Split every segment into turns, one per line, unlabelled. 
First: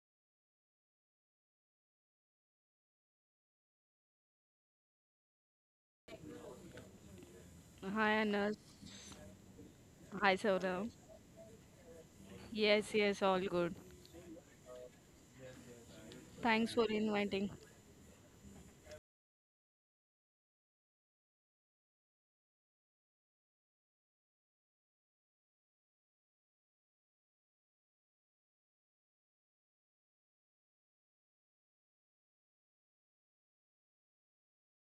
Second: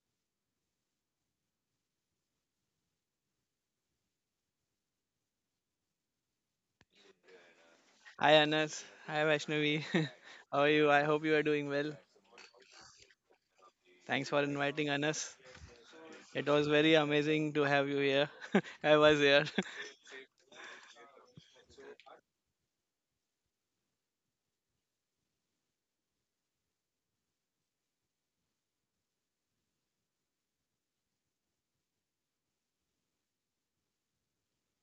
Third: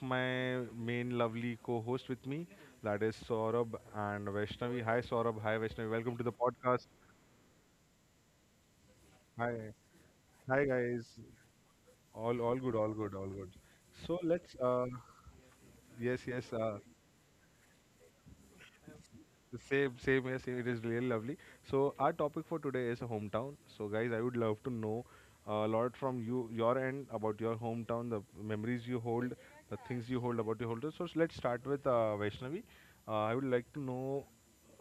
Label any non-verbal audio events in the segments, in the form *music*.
my main lovely co-hosts with me. That is Saurabh and Vaishnavi. Hi Saurabh, hi Vaishnavi. Welcome to the podcast.
Hi
Hi
Anas.
Anas. Hi
Hi.
Vaishnavi.
Hi
*laughs* How are
Hi
Saurav.
you? I
guys.
hope you are doing well.
All good,
Yes,
all
yes,
good, all
all
good.
good.
So
Thanks for inviting Anas.
yes,
It
yes,
was
Thanks for
uh,
very
inviting.
amazing to have you here. *laughs* I was here.
the same, yes, it is really lovely. So our topic for today is hometown. So guys, I would love to know a lot from you, your end about your hometown, the memories you hold, the things you hold about your hometown. So let's start with Vaishnavi. I would like to know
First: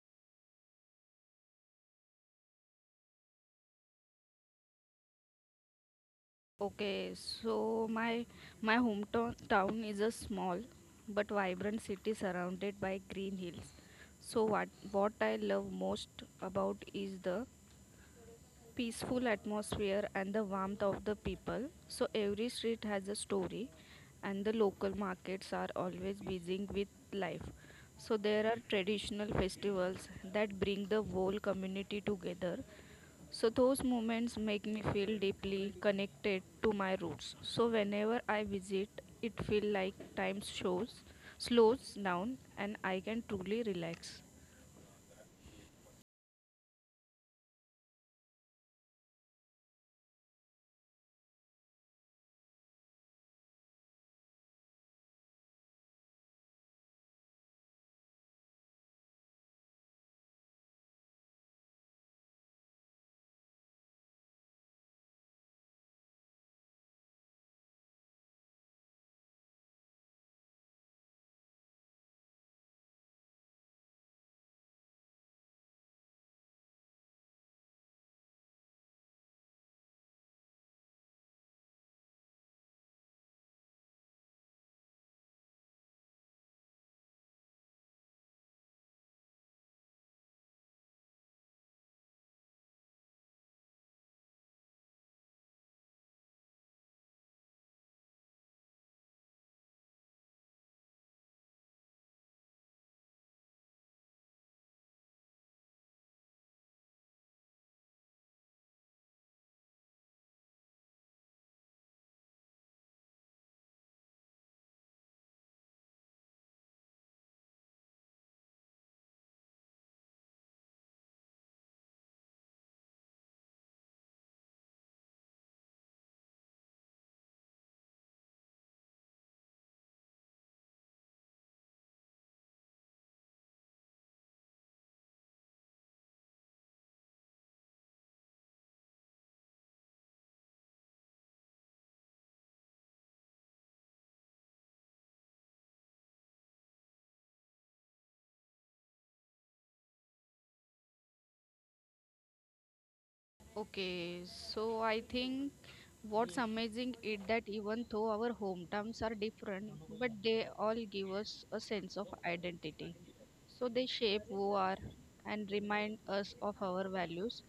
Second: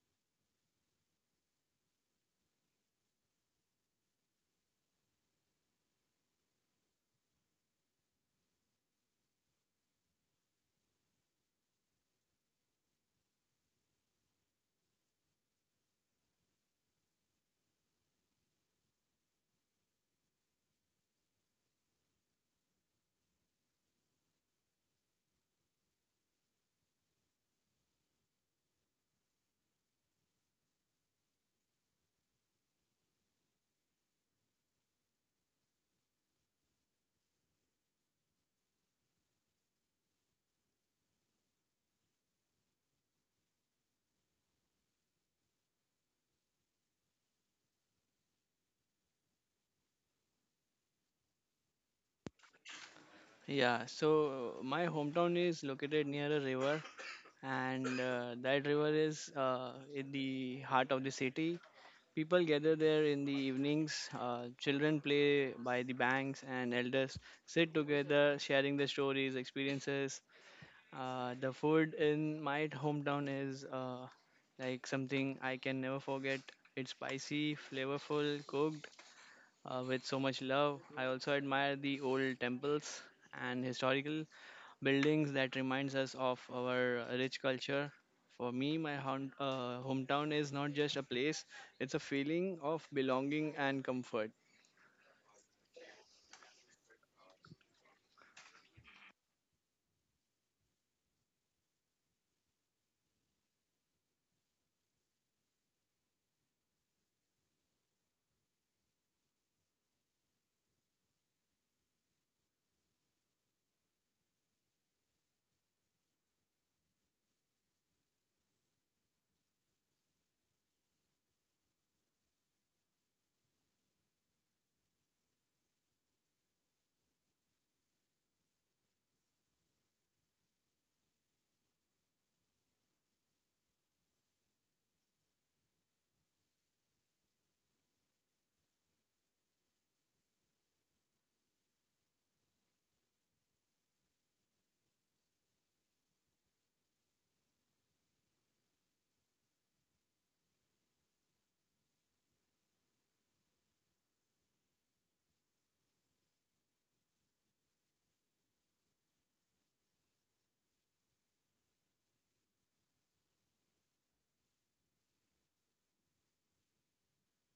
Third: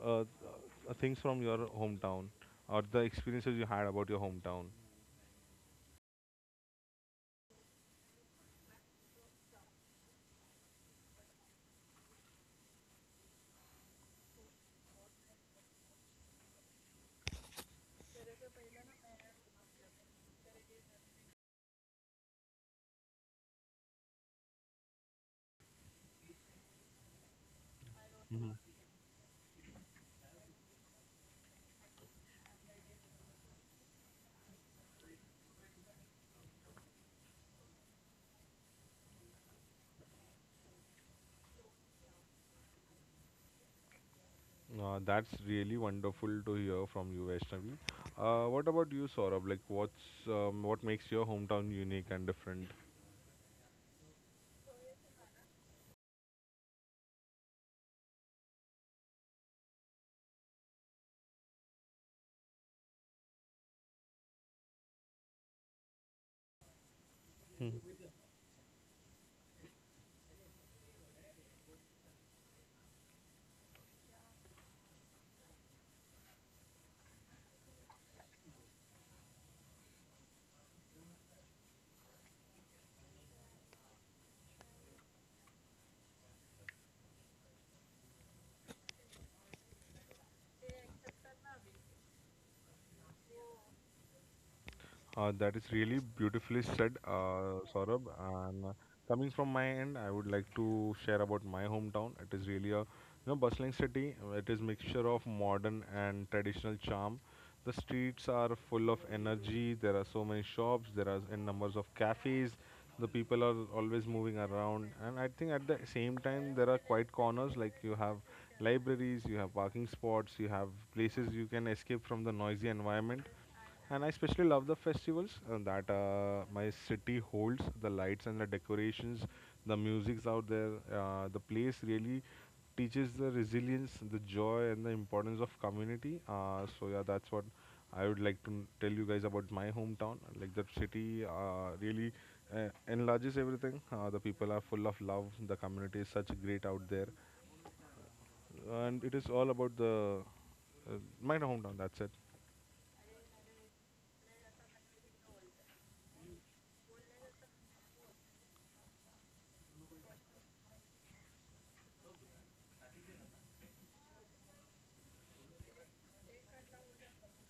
uh, uh, things from your hometown or the experiences you had about your hometown.
Okay, so my hometown town is a small but vibrant city surrounded by green hills. So what I love most about is the peaceful atmosphere and the warmth of the people. So every street has a story, and the local markets are always busy with life. So there are traditional festivals that bring the whole community together. So those moments make me feel deeply connected to my roots. So whenever I visit, it feels like time shows slows down and I can truly relax.
That's really wonderful to hear from you, Vaishnavi. What about you, Saurabh? Like, what makes your hometown unique and different?
*laughs* Yeah, so my hometown is located near a river, and that river is in the heart of the city. People gather there in the evenings. Children play by the banks, and elders sit together, sharing their stories, experiences. The food in my hometown is like something I can never forget. It's spicy, flavorful, cooked with so much love. I also admire the old temples and historical buildings that reminds us of our rich culture. For me, my hometown is not just a place; it's a feeling of belonging and comfort.
That is really beautifully said, Saurabh. And Coming from my end, I would like to share about my hometown. It is really a, you know, bustling city. It is mixture of modern and traditional charm. The streets are full of energy. There are so many shops. There are in numbers of cafes. The people are always moving around, and I think at the same time there are quiet corners. Like you have libraries, you have parking spots, you have places you can escape from the noisy environment. And I especially love the festivals that my city holds, the lights and the decorations, the music's out there. The place really teaches the resilience, the joy, and the importance of community. Yeah, that's what I would like to tell you guys about my hometown. Like, the city really enlarges everything. The people are full of love, the community is such great out there. And it is all about the uh, my hometown, that's it.
Okay, so I think what's amazing is that even though our hometowns are different, but they all give us a sense of identity. So they shape who are and remind us of our values.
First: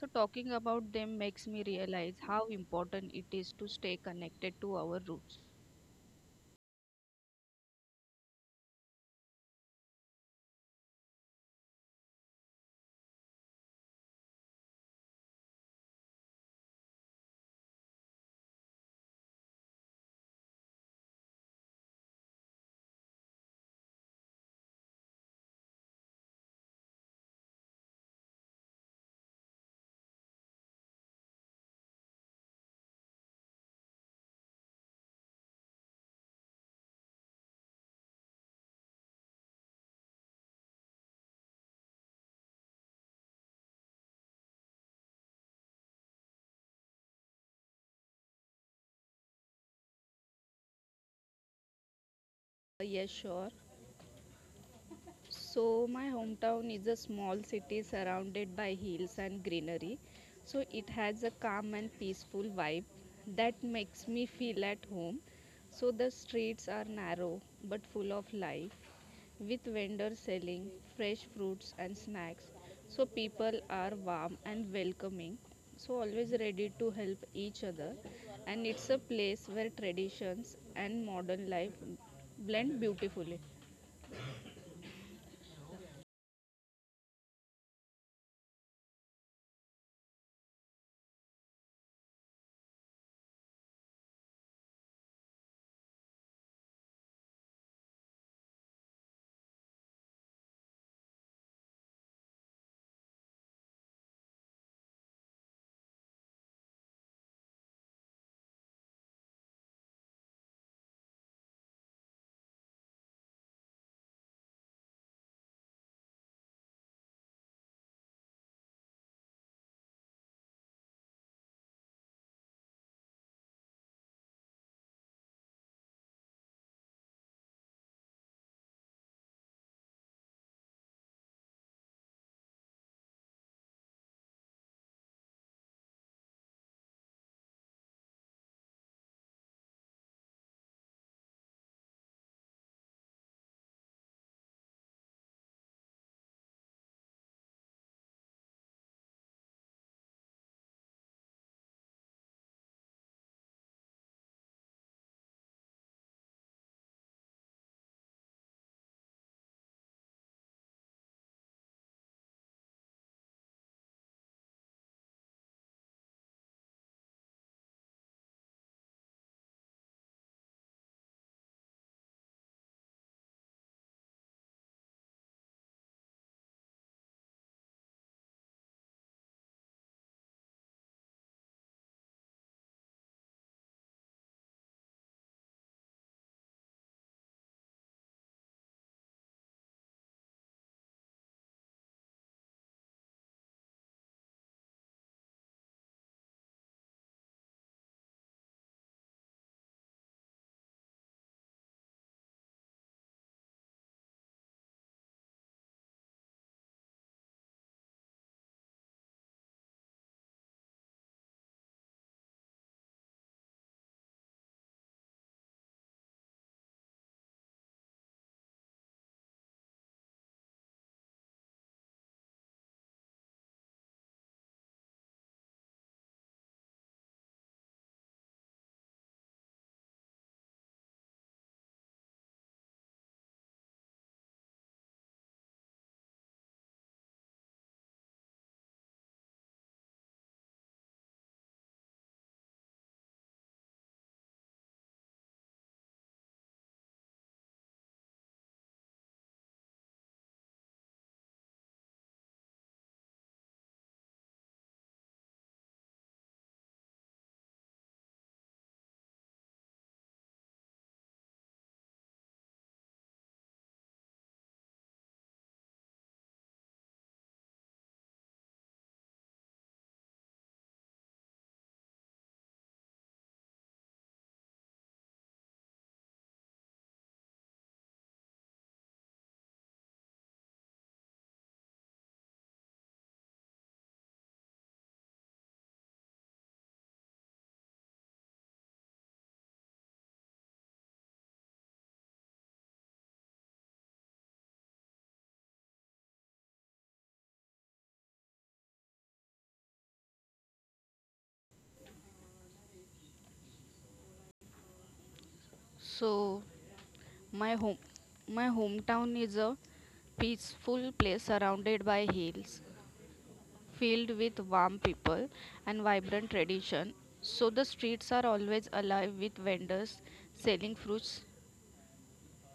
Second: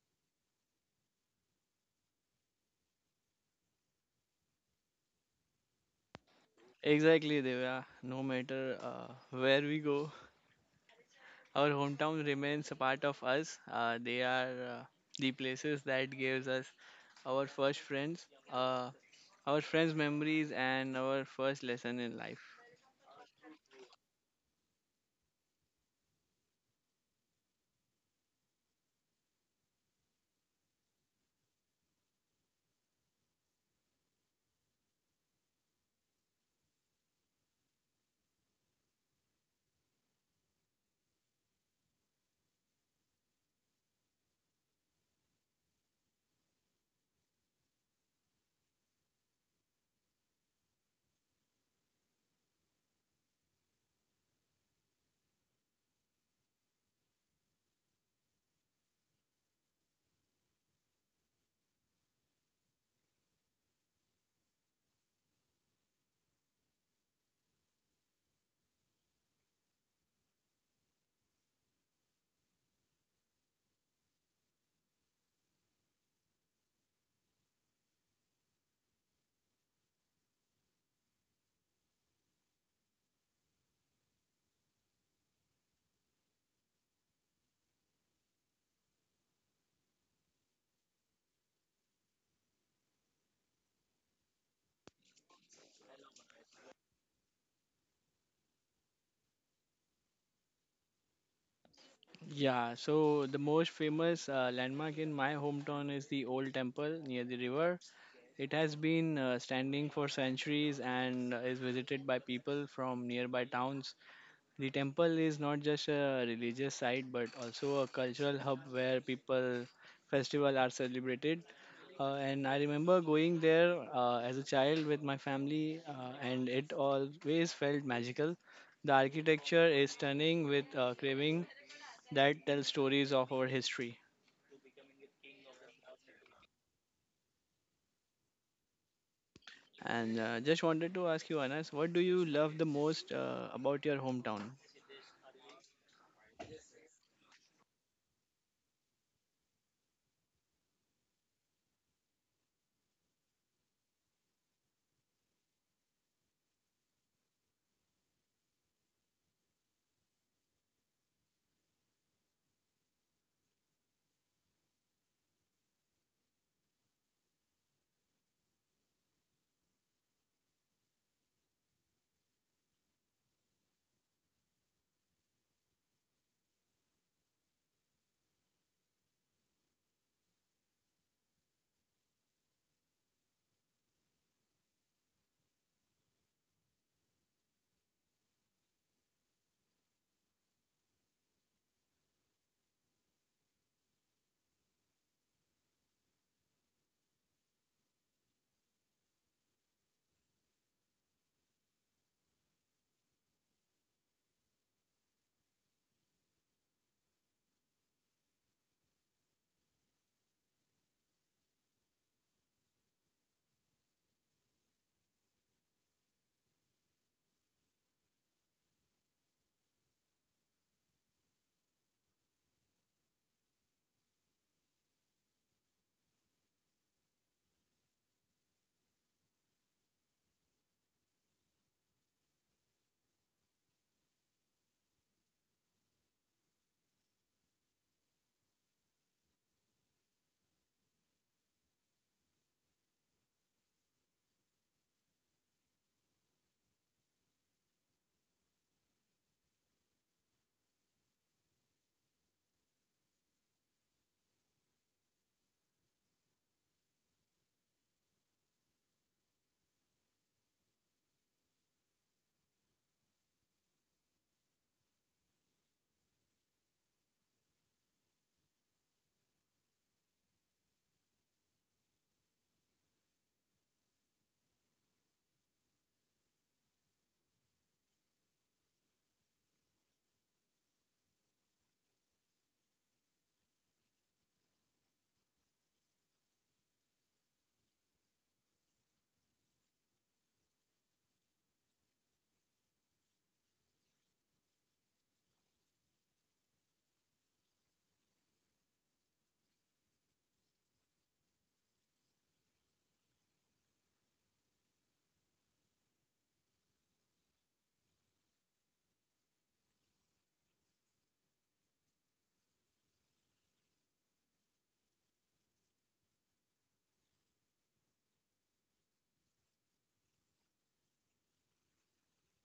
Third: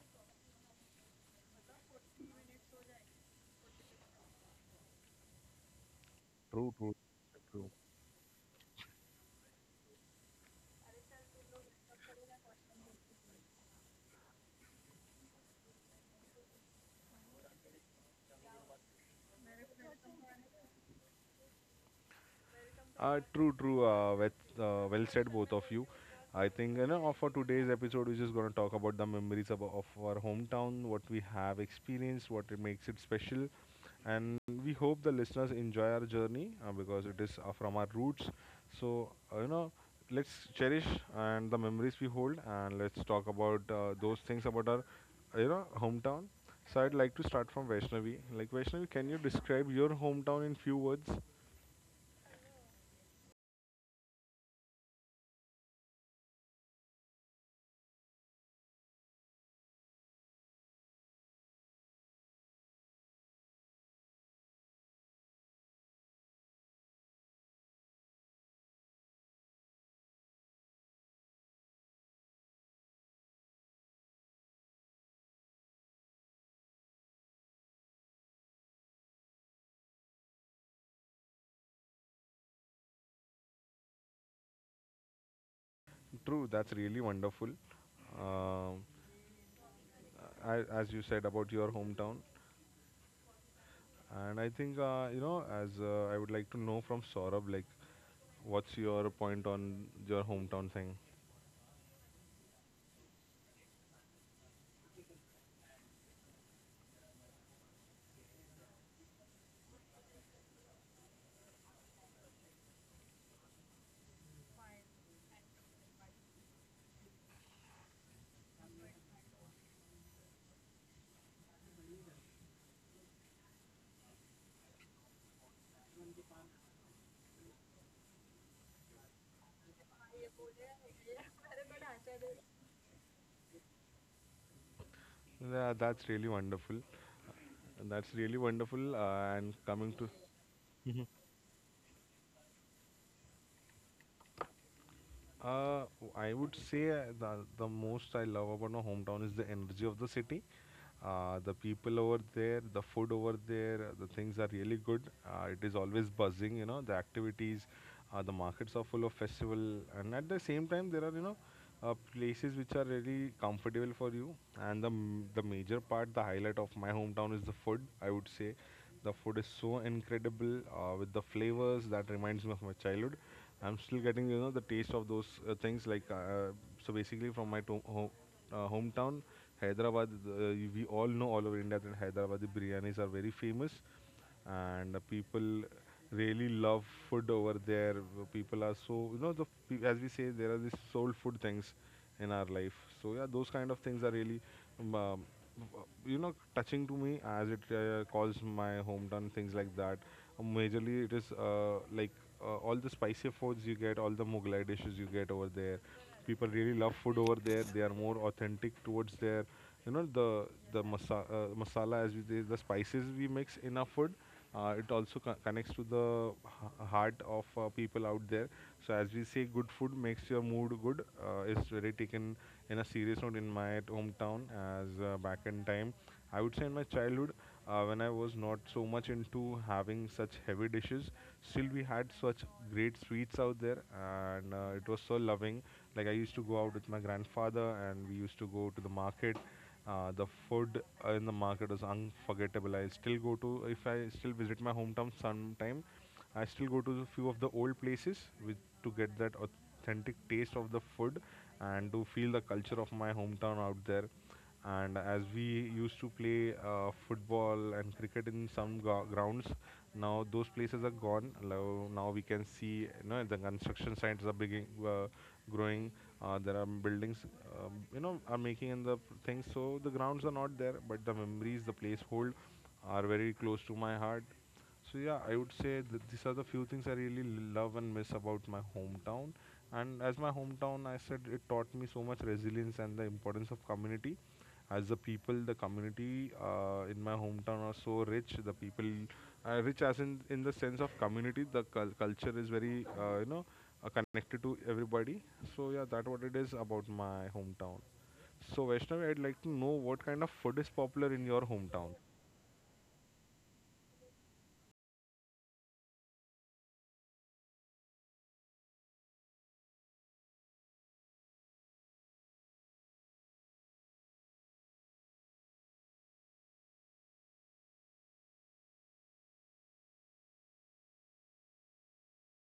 So talking about them makes me realize how important it is to stay connected to our roots.
True, true,
Exactly,
true.
Divya. No matter where we go, our hometown remains a part of us. They are the places that gives us our first friends, uh, our friends' memories, and our first lesson in life.
True, true. With, Well said, both of you. I think, you know, for today's episode, we're just gonna talk about the memories of our hometown, what we have experienced, what it makes it special, and we hope the listeners enjoy our journey because it is from our roots. So you know, let's cherish and the memories we hold, and let's talk about those things about our, you know, hometown. So I'd like to start from Vaishnavi. Like Vaishnavi, can you describe your hometown in few words?
Yes, sure. So, my hometown is a small city surrounded by hills and greenery. So, it has a calm and peaceful vibe that makes me feel at home. So, the streets are narrow but full of life with vendors selling fresh fruits and snacks. So, people are warm and welcoming. So, always ready to help each other. And it's a place where traditions and modern life blend beautifully.
True, that's really wonderful. Um, as you said about your hometown, and I think, you know, as I would like to know from Saurabh, like, what's your point on your hometown thing?
Yeah, so the most famous landmark in my hometown is the old temple near the river. It has been standing for centuries and is visited by people from nearby towns. The temple is not just a religious site but also a cultural hub where people festival are celebrated. And I remember going there as a child with my family, and it always felt magical. The architecture is stunning with carving that tells stories of our history.
Yeah, that's really wonderful. That's really wonderful. And coming to
And just wanted to ask you, Anas, what do you love the most about your hometown?
Uh, I would say the most I love about my hometown is the energy of the city. The people over there, the food over there, the things are really good. It is always buzzing, you know. The activities, the markets are full of festival, and at the same time there are, you know, places which are really comfortable for you. The major part, the highlight of my hometown is the food. I would say, the food is so incredible with the flavors that reminds me of my childhood. I'm still getting, you know, the taste of those things like, so basically from my hometown Hyderabad. We all know, all over India, that Hyderabadi biryanis are very famous, and people really love food over there. People are so, you know, the as we say, there are these soul food things in our life. So yeah, those kind of things are really, um, um, you know, touching to me, as it calls my hometown things like that. Majorly, it is like all the spicier foods you get, all the Mughlai dishes you get over there. People really love food over there. They are more authentic towards their, you know, the masala, as we say, the spices we mix in our food. Connects to the heart of people out there. So, as we say, good food makes your mood good, is really taken in a serious note in my hometown. As back in time, I would say, in my childhood, when I was not so much into having such heavy dishes, still we had such great sweets out there, and it was so loving. Like, I used to go out with my grandfather and we used to go to the market. The food in the market is unforgettable. I still go to, if I still visit my hometown sometime. I still go to a few of the old places with to get that authentic taste of the food and to feel the culture of my hometown out there. And as we used to play football and cricket in some grounds, now those places are gone. Now we can see, you know, the construction sites are beginning, growing. There are buildings, you know, are making in the things. So the grounds are not there, but the memories the place hold are very close to my heart. So yeah, I would say that these are the few things I really love and miss about my hometown. And as my hometown, I said, it taught me so much resilience and the importance of community. As the people, the community in my hometown are so rich. The people, rich as in the sense of community, the culture is very, you know, connected to everybody. So yeah, that what it is about my hometown. So Vaishnavi, I'd like to know what kind of food is popular in your hometown.
So, My home, my hometown is a peaceful place surrounded by hills, filled with warm people and vibrant tradition. So the streets are always alive with vendors selling fruits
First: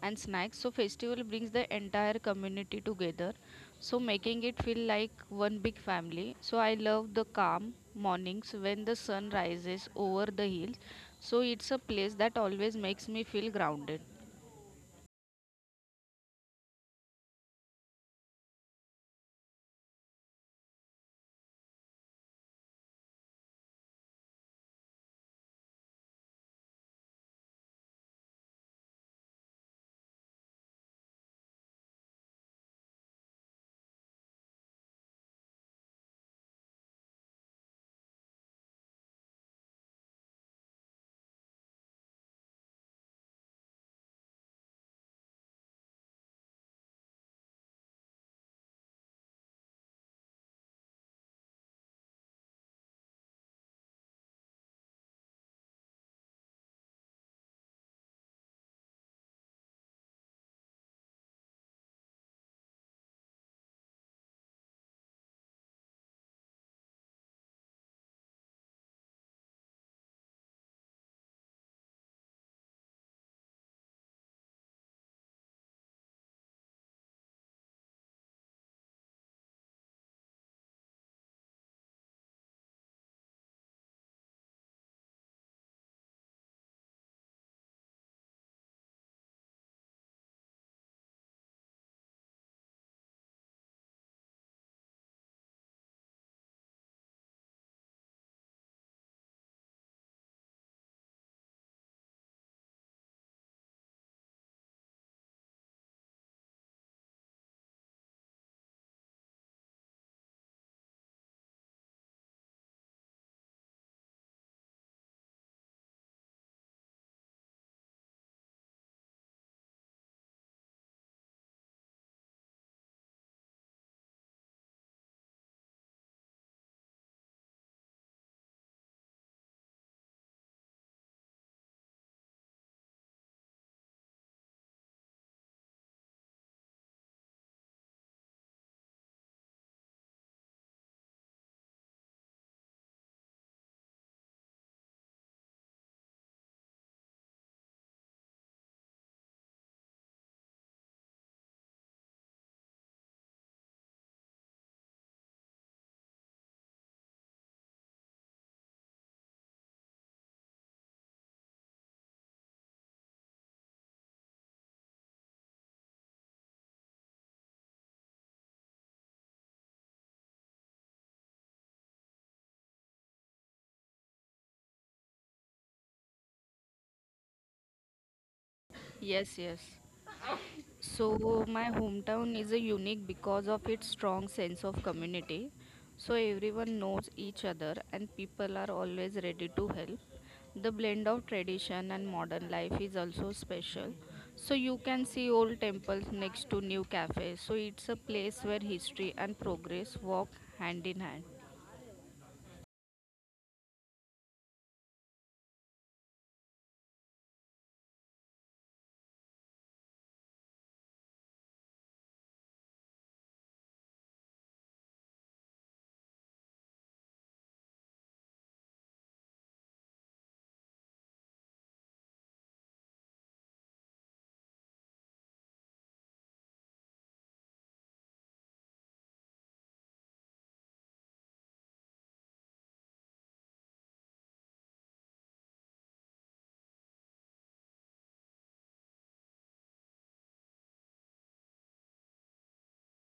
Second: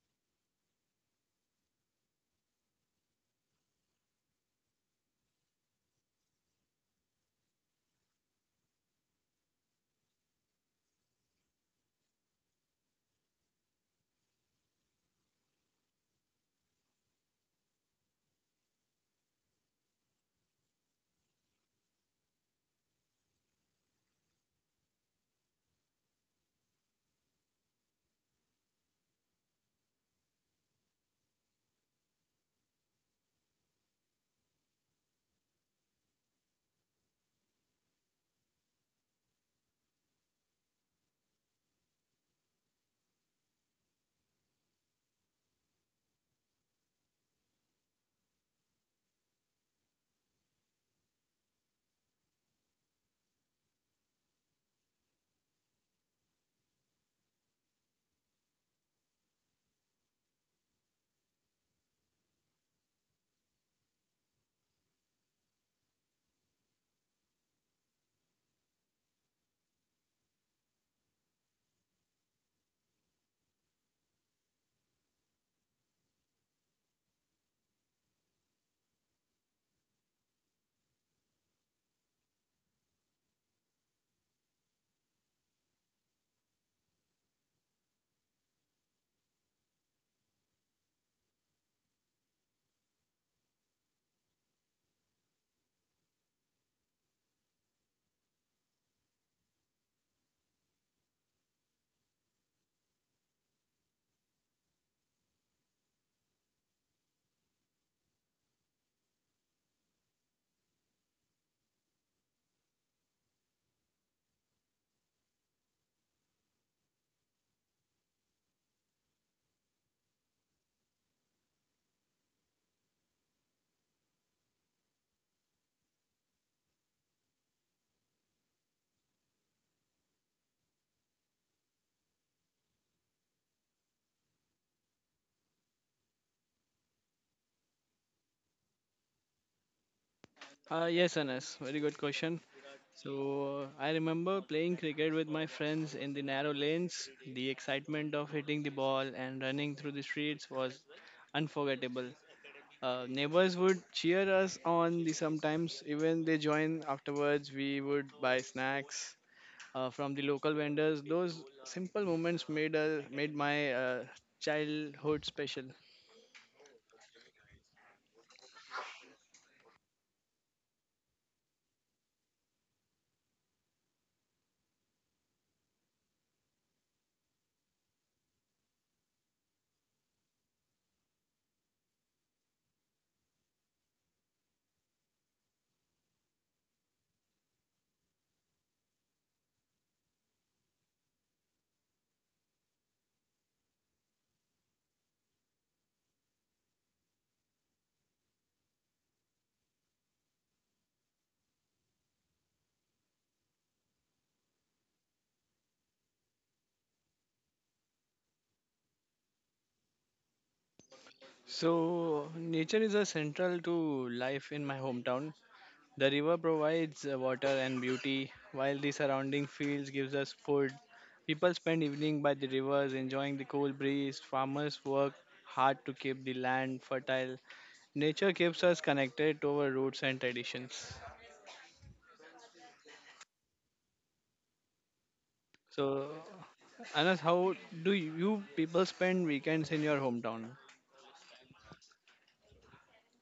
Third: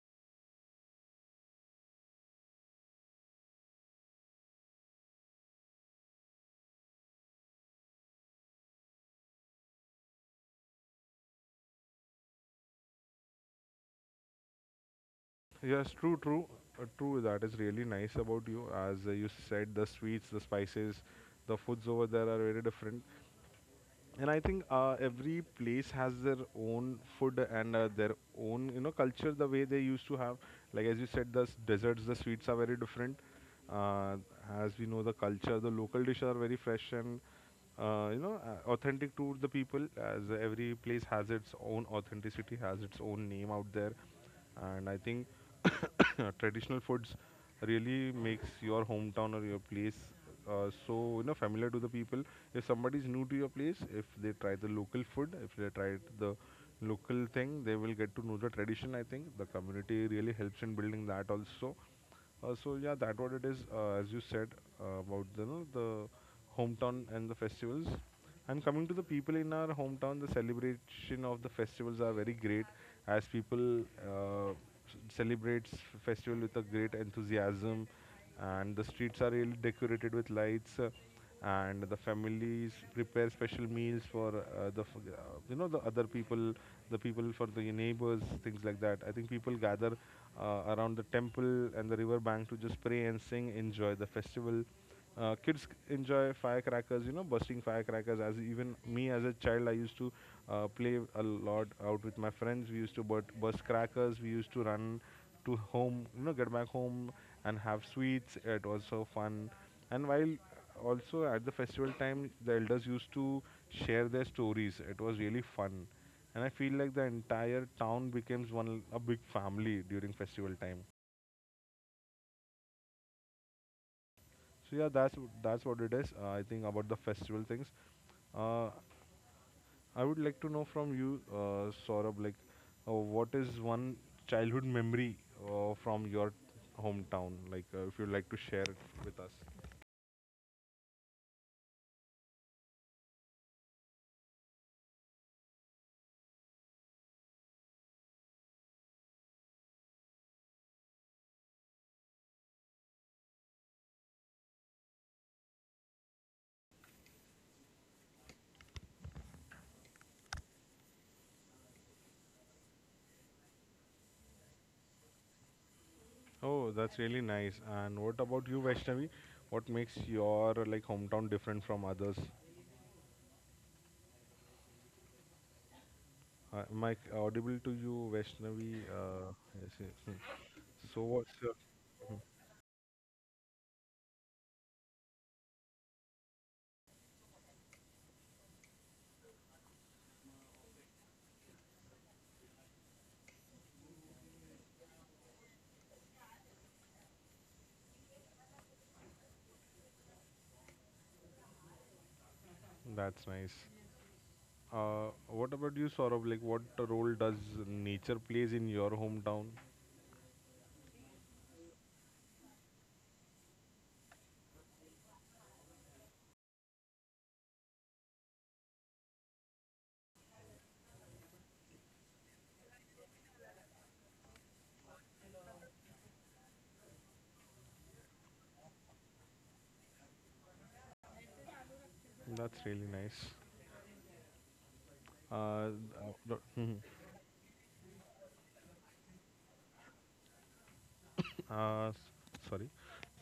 and snacks. So festival brings the entire community together, so making it feel like one big family. So I love the calm mornings when the sun rises over the hills. So it's a place that always makes me feel grounded.
Yes, true, true, true. That is really nice about you. As you said, the sweets, the spices, the foods over there are very different. And I think every place has their own food and their own, you know, culture, the way they used to have. Like as you said, the desserts, the sweets are very different. uh, as we know, the culture, the local dishes are very fresh and, you know, authentic to the people, as every place has its own authenticity, has its own name out there. And I think *coughs* traditional foods really makes your hometown or your place, so you know, familiar to the people. If somebody is new to your place, if they try the local food, if they try the local thing, they will get to know the tradition. I think the community really helps in building that also. So yeah, that what it is, as you said, about the, you know, the hometown and the festivals. And coming to the people in our hometown, the celebration of the festivals are very great, as people celebrates festival with a great enthusiasm, and the streets are really decorated with lights, and the families prepare special meals for you know, the other people, the people for the neighbors, things like that. I think people gather around the temple and the river bank to just pray and sing, enjoy the festival. Kids enjoy firecrackers, you know, busting firecrackers. As even me as a child, I used to play a lot out with my friends. We used to burst crackers. We used to run to home, you know, get back home and have sweets. It was so fun. And while also at the festival time, the elders used to share their stories. It was really fun. And I feel like the entire town becomes one a big family during festival time. So yeah, that's that's what it is. I think about the festival things. Uh, I would like to know from you, Saurabh, like, what is one childhood memory from your hometown? Like, if you'd like to share it with us.
Yes, Anas, very good question. So I remember playing cricket with my friends in the narrow lanes. The excitement of hitting the ball and running through the streets was unforgettable. Neighbors would cheer us on, the sometimes even they join. Afterwards we would buy snacks from the local vendors. Those simple moments made my childhood special.
Oh, that's really nice. And what about you, Vaishnavi? What makes your, like, hometown different from others? Am I audible to you, Vaishnavi?
Yes,
Uh,
yes.
yes, yes, yes. So what's
So,
your?
my hometown is a unique because of its strong sense of community. So, everyone knows each other and people are always ready to help. The blend of tradition and modern life is also special. So, you can see old temples next to new cafes. So, it's a place where history and progress walk hand in hand.
That's nice. What about you, Saurabh? Like, what role does nature plays in your hometown?
So nature is a central to life in my hometown. The river provides water and beauty, while the surrounding fields gives us food. People spend evening by the rivers enjoying the cool breeze. Farmers work hard to keep the land fertile. Nature keeps us connected to our roots and traditions.
That's really nice. Uh,
So,
Wow.
Anas, how do you people spend weekends in your hometown?
*coughs* Uh, s- Sorry.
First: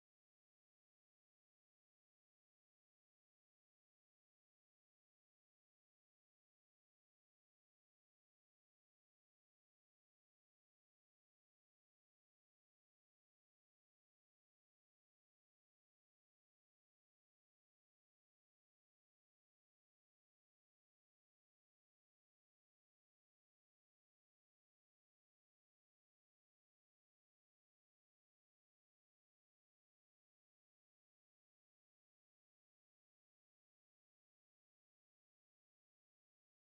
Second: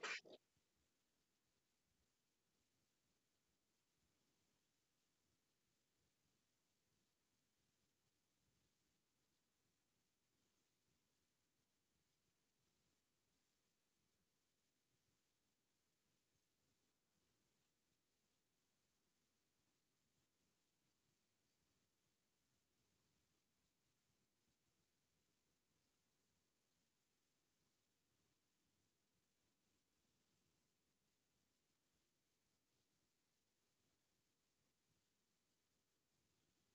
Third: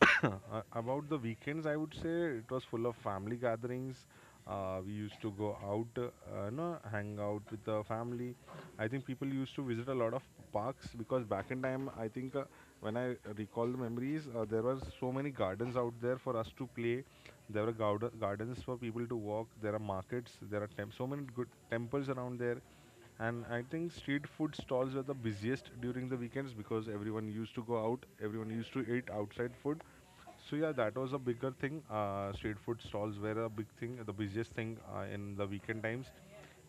*coughs* About the weekends, I would say it was full of family gatherings. We used to go out, hang out with the family. I think people used to visit a lot of parks because back in time, I think when I recall the memories, there were so many gardens out there for us to play. There were gardens for people to walk. There are markets. There are so many good temples around there, and I think street food stalls were the busiest during the weekends because everyone used to go out, everyone used to eat outside food. So yeah, that was a bigger thing. Street food stalls were a big thing, the busiest thing in the weekend times.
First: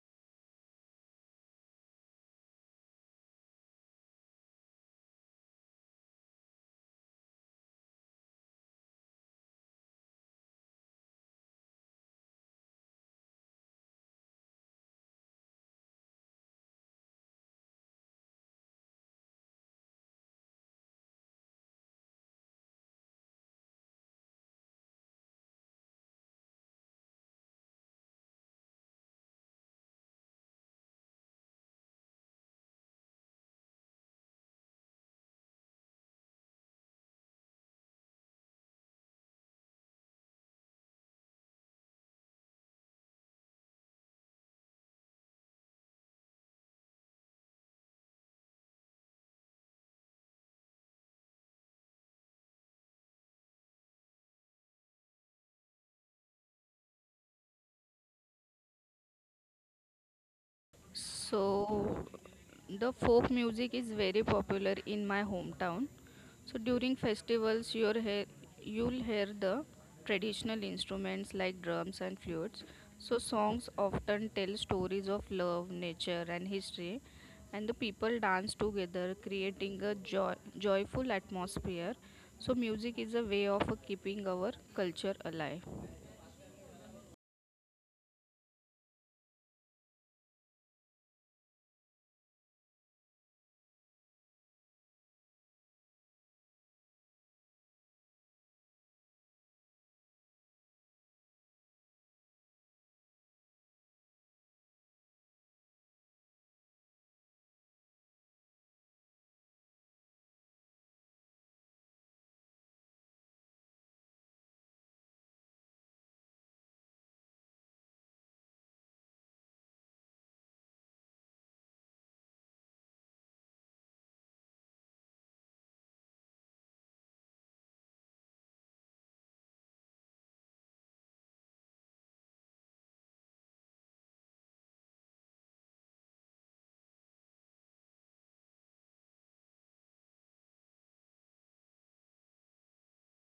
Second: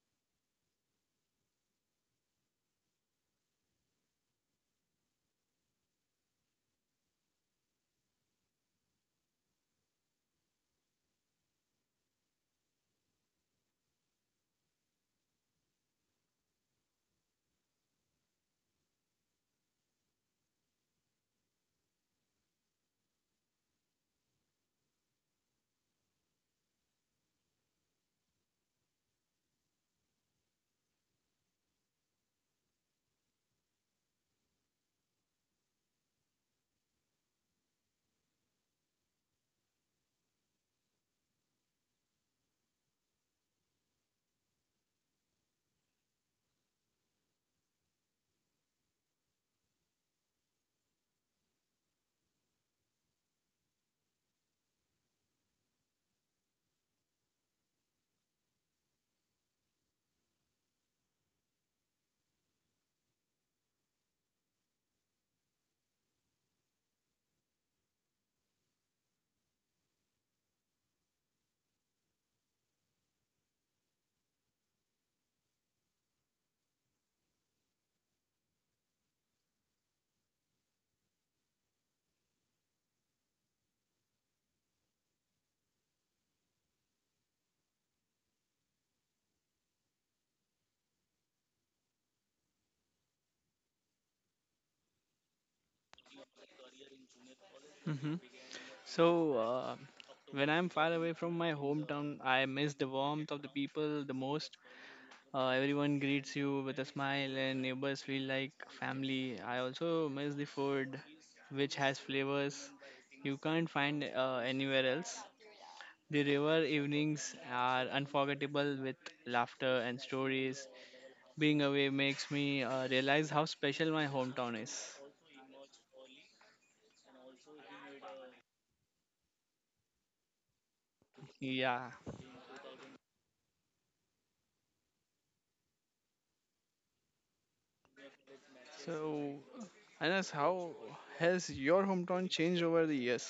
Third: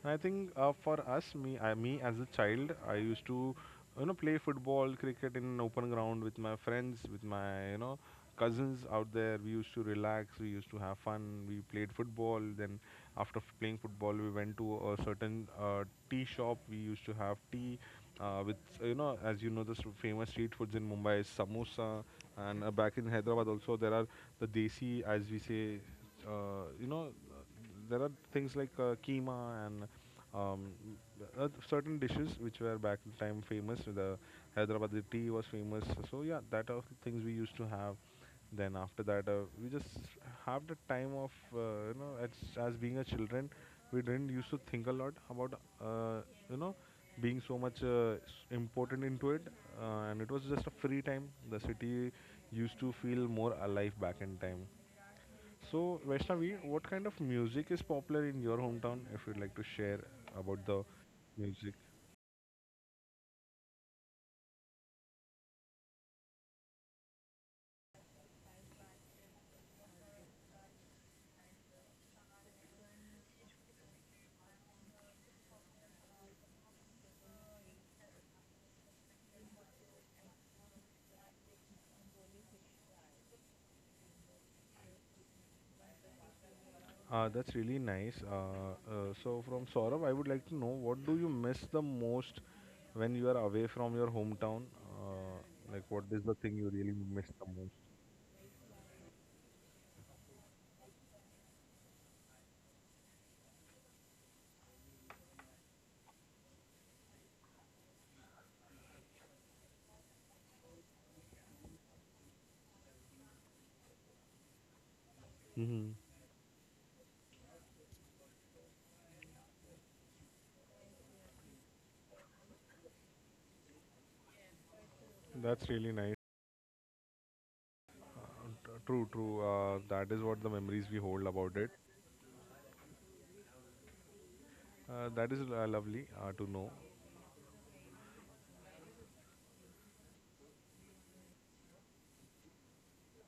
And I think for me as a child, I used to, play football, cricket in an open ground with my friends, with my, cousins out there. We used to relax, we used to have fun, we played football. Then, after playing football, we went to a certain tea shop. We used to have tea with, you know, as you know, the famous street foods in Mumbai is samosa. And back in Hyderabad, also, there are the desi, as we say, uh, you know, there are things like keema and um, certain dishes which were back in time famous. The Hyderabadi tea was famous. So yeah, that are things we used to have. Then after that, we just have the time of you know, as being a children, we didn't used to think a lot about uh, you know being so much important into it, and it was just a free time. The city used to feel more alive back in time. So, Vaishnavi, what kind of music is popular in your hometown? If you'd like to share about the music,
So, the folk music is very popular in my hometown. So, during festivals, you'll hear the traditional instruments like drums and flutes. So, songs often tell stories of love, nature, and history. And the people dance together, creating a joyful atmosphere. So, music is a way of keeping our culture alive.
that's really nice. From Saurabh, I would like to know, what do you miss the most when you are away from your hometown? Uh, like, what is the thing you really miss the most?
hmm So, when I'm far away from my hometown, I miss the warmth of the people the most. Everyone greets you with a smile, and neighbors feel like family. I also miss the food, which has flavors you can't find anywhere else.
hmm
The river evenings are unforgettable with laughter and stories. Being away makes me realize how special my hometown is.
That's really nice. True, true. That is what the memories we hold about it.
Yeah.
That is lovely to know.
So, Anas, how has your hometown changed over the years?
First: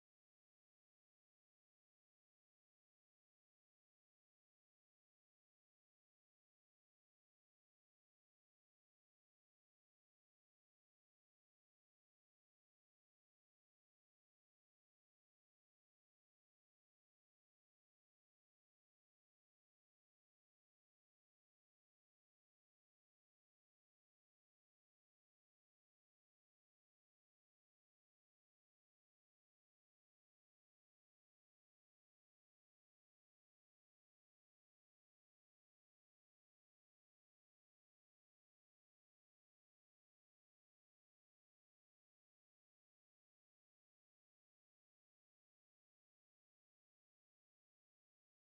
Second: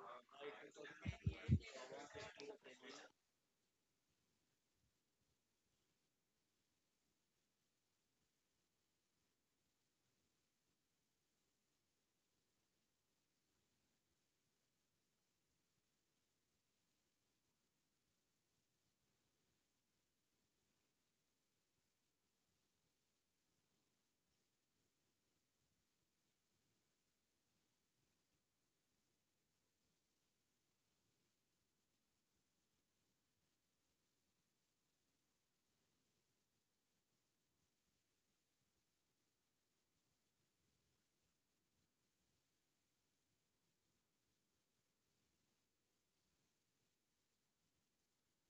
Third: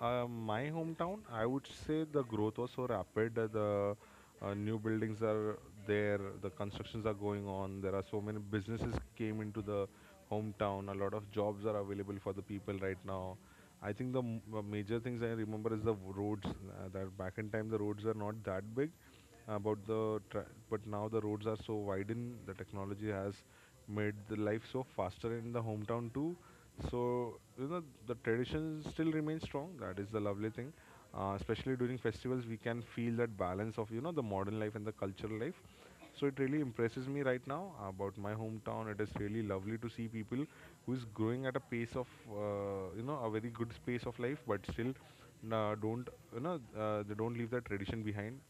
My hometown, I would say, the growth was so rapid. The new buildings are there, the constructions are going on. There are so many businesses came into the hometown. A lot of jobs are available for the people right now. I think the major things I remember is the roads. That back in time, the roads were not that big, about the but now the roads are so widened, the technology has made the life so faster in the hometown too. So you know, the tradition still remains strong, that is the lovely thing. Especially during festivals, we can feel that balance of, you know, the modern life and the cultural life. So it really impresses me right now about my hometown. It is really lovely to see people who is growing at a pace of, a very good pace of life, but still don't, you know, they don't leave their tradition behind.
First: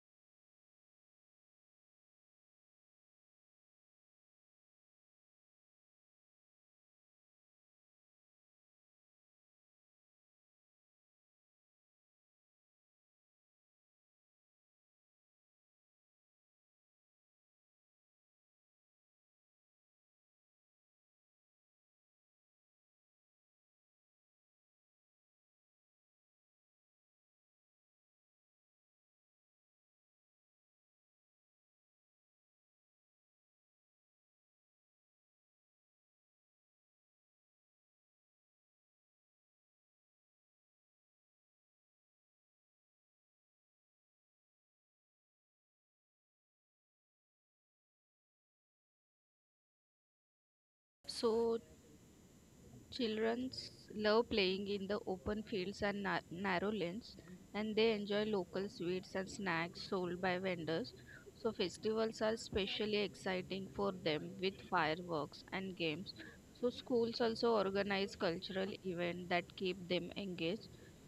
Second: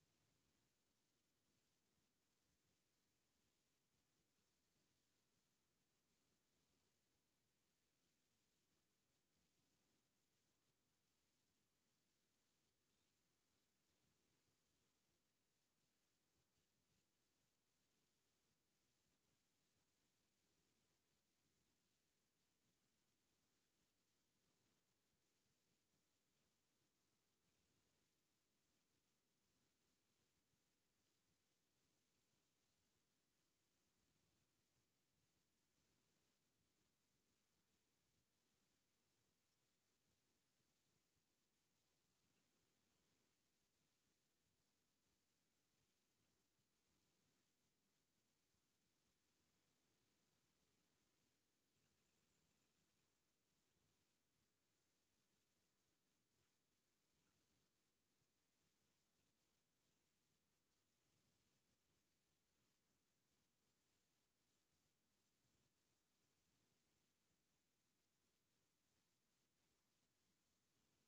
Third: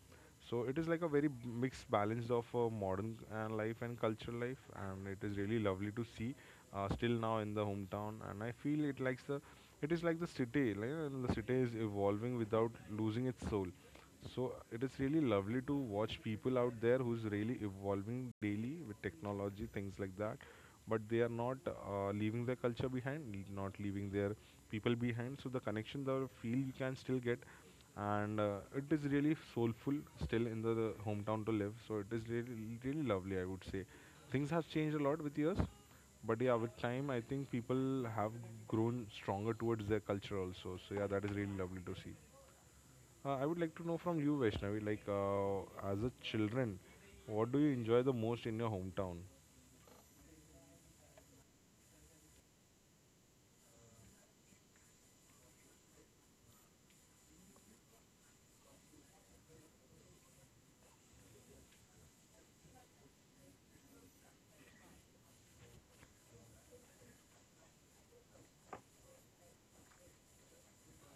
So it is like a very mixed balance of modern life and cultural life, and it is really lovely to see still now in the hometown. And I feel it likes it is like the city is evolving without losing its soul. So it is really lovely to watch people out there who's really evolving daily with technology, things like that. But they are not leaving their culture behind, not leaving their people behind. So the connection, the feel you can still get, and it is really soulful still in the hometown to live. So it is really, really lovely, I would say. Things have changed a lot with years, but yeah, with time, I think people have grown stronger towards their culture also. So yeah, that is really lovely to see. I would like to know from you, Vaishnavi, like, as a children, what do you enjoy the most in your hometown?
So, Childrens love playing in the open fields and narrow lanes, and they enjoy local sweets and snacks sold by vendors. So, festivals are especially exciting for them with fireworks and games. So, schools also organize cultural events that keep them engaged.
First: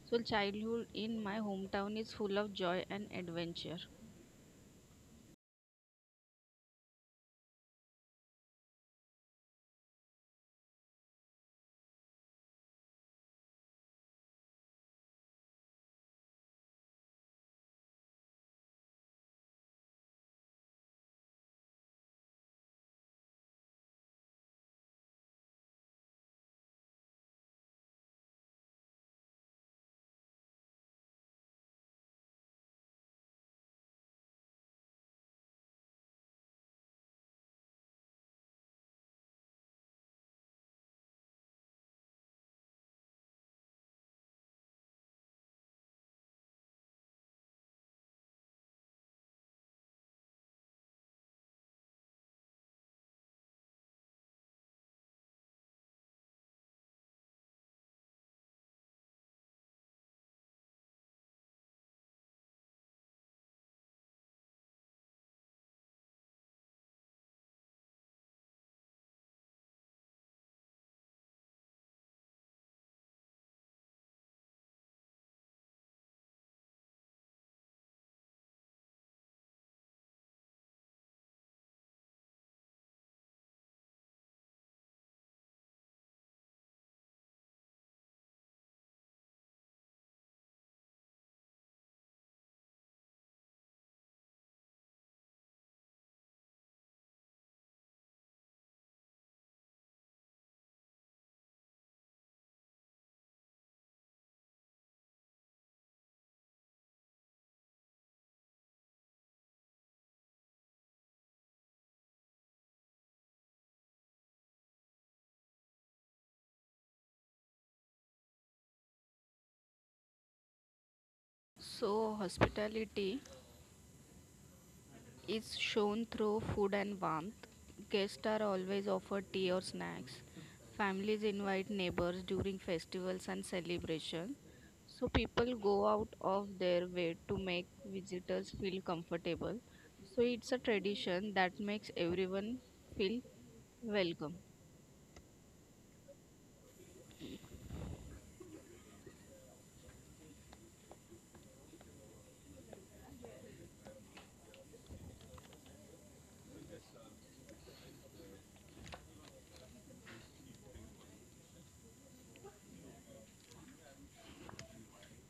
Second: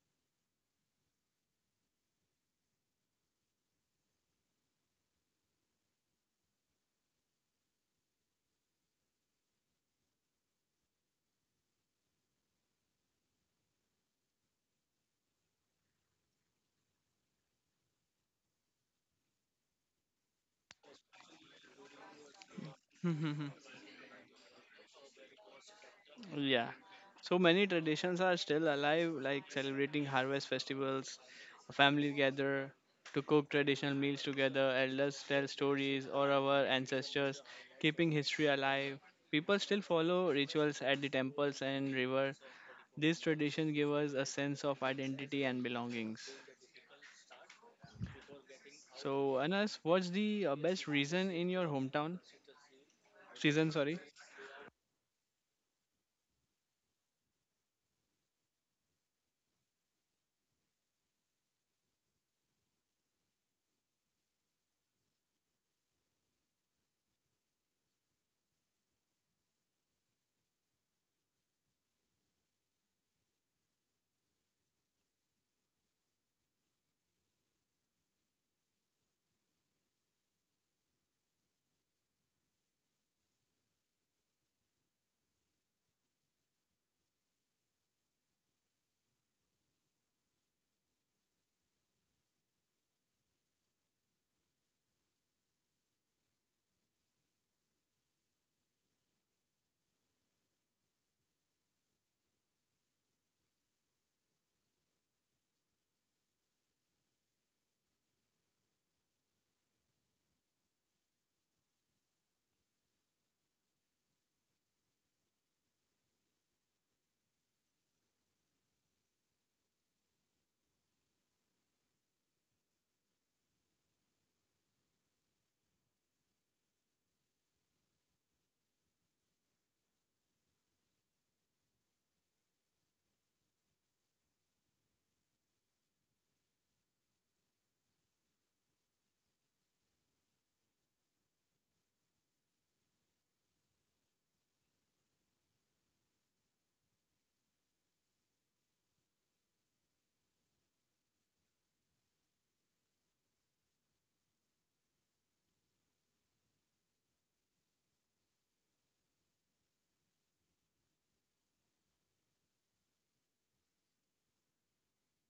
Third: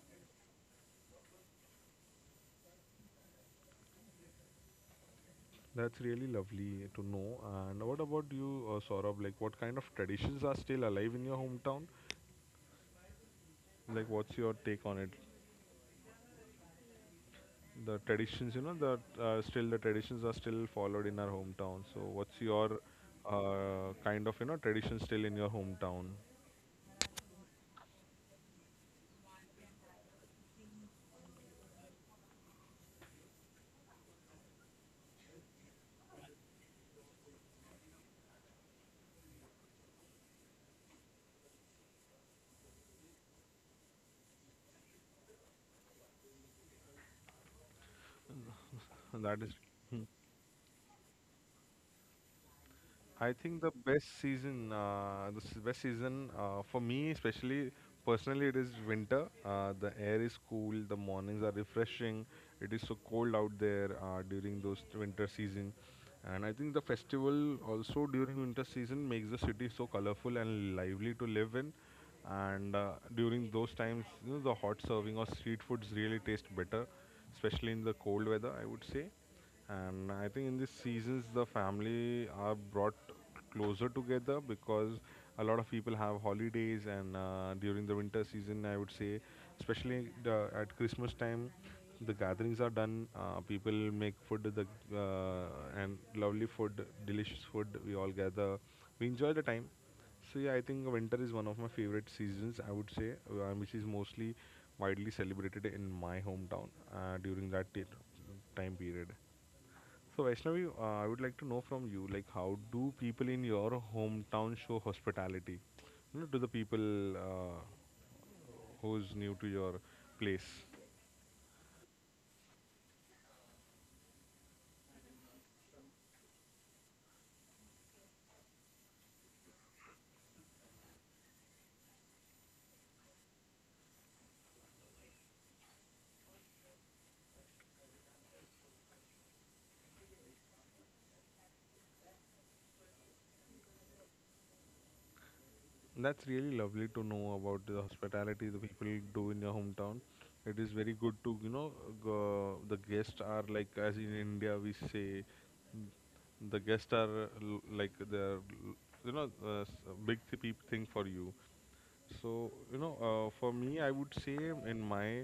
So, childhood in my hometown is full of joy and adventure.
That's really lovely to know. And what about you, Saurabh? Like, what kind of traditions are still alive in your hometown? Like, what's your take on it? The traditions, you know, that still the traditions are still followed in our hometown. So what's your
*laughs*
kind of, you know, tradition still in your hometown?
Yeah. So many traditions are still alive, like celebrating harvest festivals, family gather to cook traditional meals together, elders tell stories or our ancestors, keeping history alive. People still follow rituals at the temples and river. These traditions give us a sense of identity and belongings.
*laughs*
So,
that is
Anas,
hmm.
what's the best reason in your hometown?
I think
Season,
the
sorry.
best season, best season for me, especially personally, it is winter. The air is cool, the mornings are refreshing. It is so cold out there during those winter season, and I think the festival also during winter season makes the city so colorful and lively to live in. And during those times, you know, the hot serving or street foods really taste better, especially in the cold weather, I would say. And I think in these seasons the family are brought closer together because a lot of people have holidays, and during the winter season, I would say, especially at Christmas time, the gatherings are done. People make food, the uh, and lovely food, delicious food. We all gather, we enjoy the time. So yeah, I think winter is one of my favorite seasons, I would say, which is mostly widely celebrated in my hometown during that time period. So Vaishnavi, I would like to know from you, like, how do people in your hometown show hospitality, you know, to the people who's new to your place?
So, hospitality is shown through food and warmth. Guests are always offered tea or snacks. Families invite neighbors during festivals and celebrations. So people go out of their way to make visitors feel comfortable. So it's a tradition that makes everyone feel welcome.
That's really lovely to know about the hospitality the people do in your hometown. It is very good to, you know, go, the guests are like, as in India we say, mm, the guests are like the, you know a big thing for you. So, you know, for me, I would say in my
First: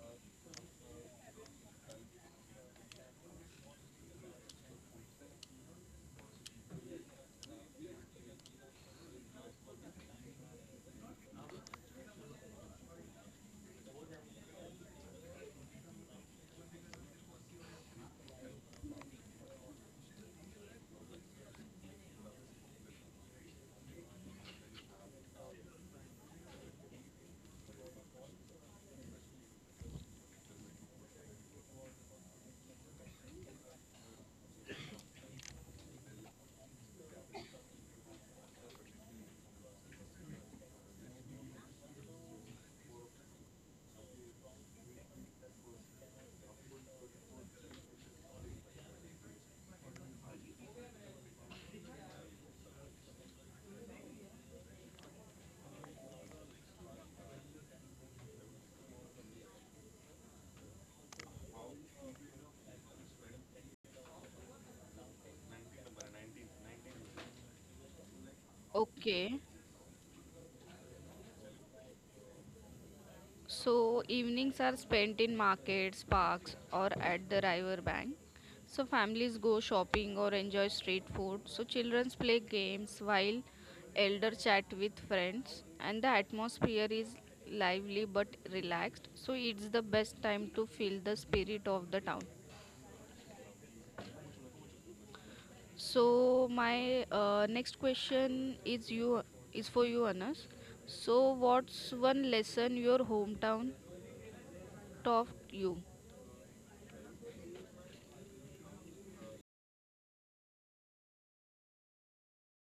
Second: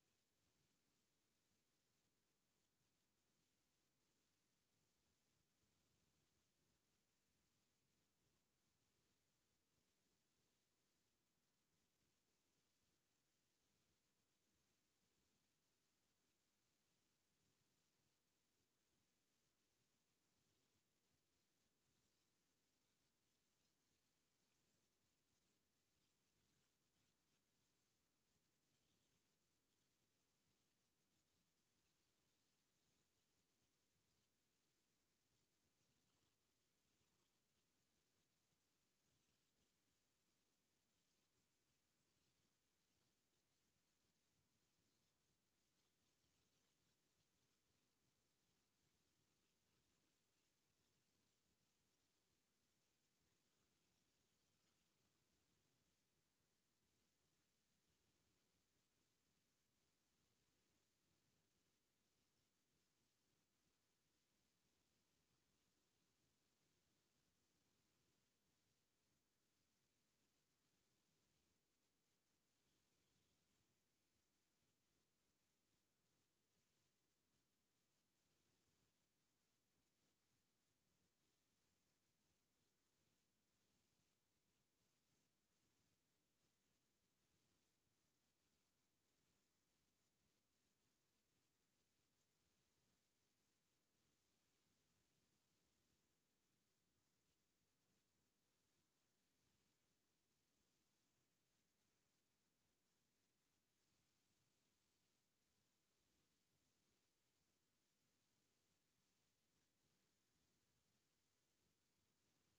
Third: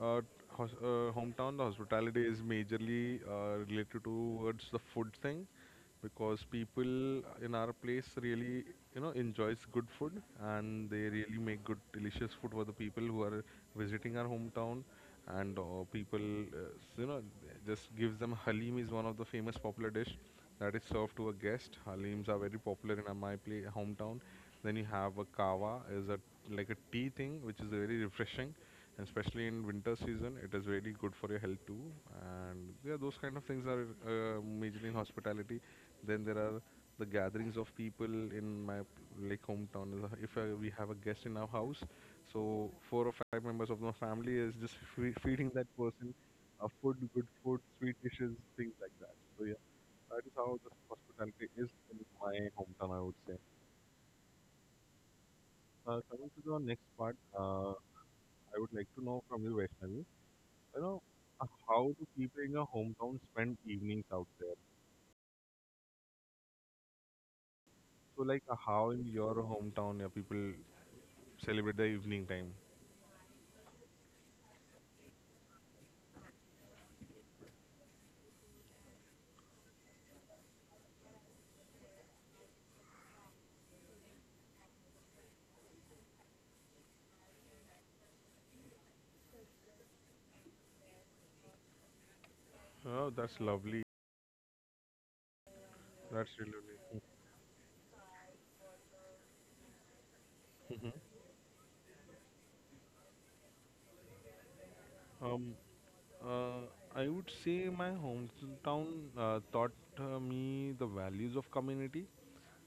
uh, hos hometown, the hospitality is majorly related towards the food thing, because people in our place really, you know, enjoys good food, and they really make good, delicious food for the people who are visiting our hometown. And people you know just gives them halim is one of the famous popular dish that is served to a guest. Halims are very popular in my play hometown. Then you have a kava is a like a tea thing which is very refreshing, and especially in winter season it is really good for your health too. And yeah, those kind of things are majorly in hospitality. Then there are the gatherings of people in my like hometown. If we have a guest in our house, so four or five members of my family is just feeding that person food, good food, sweet dishes, things like that. So yeah, that is how the hospitality is in my hometown, I would say. Coming to the next part, I would like to know from you, Vaishnavi, you know, how do people in your hometown spend evenings out there? So like, how in your
Okay.
hometown people celebrate the evening time?
So evenings are spent in markets, parks, or at the river bank. So families go shopping or enjoy street food. So children play games while elder chat with friends and the atmosphere is lively but relaxed. So it's the best time to feel the spirit of the town.
Oh, that's lovely. That's
So
really lovely.
my next question is you is for you Anas. So what's one lesson your hometown taught
Um,
you?
uh, I would say my hometown taught me the values of community.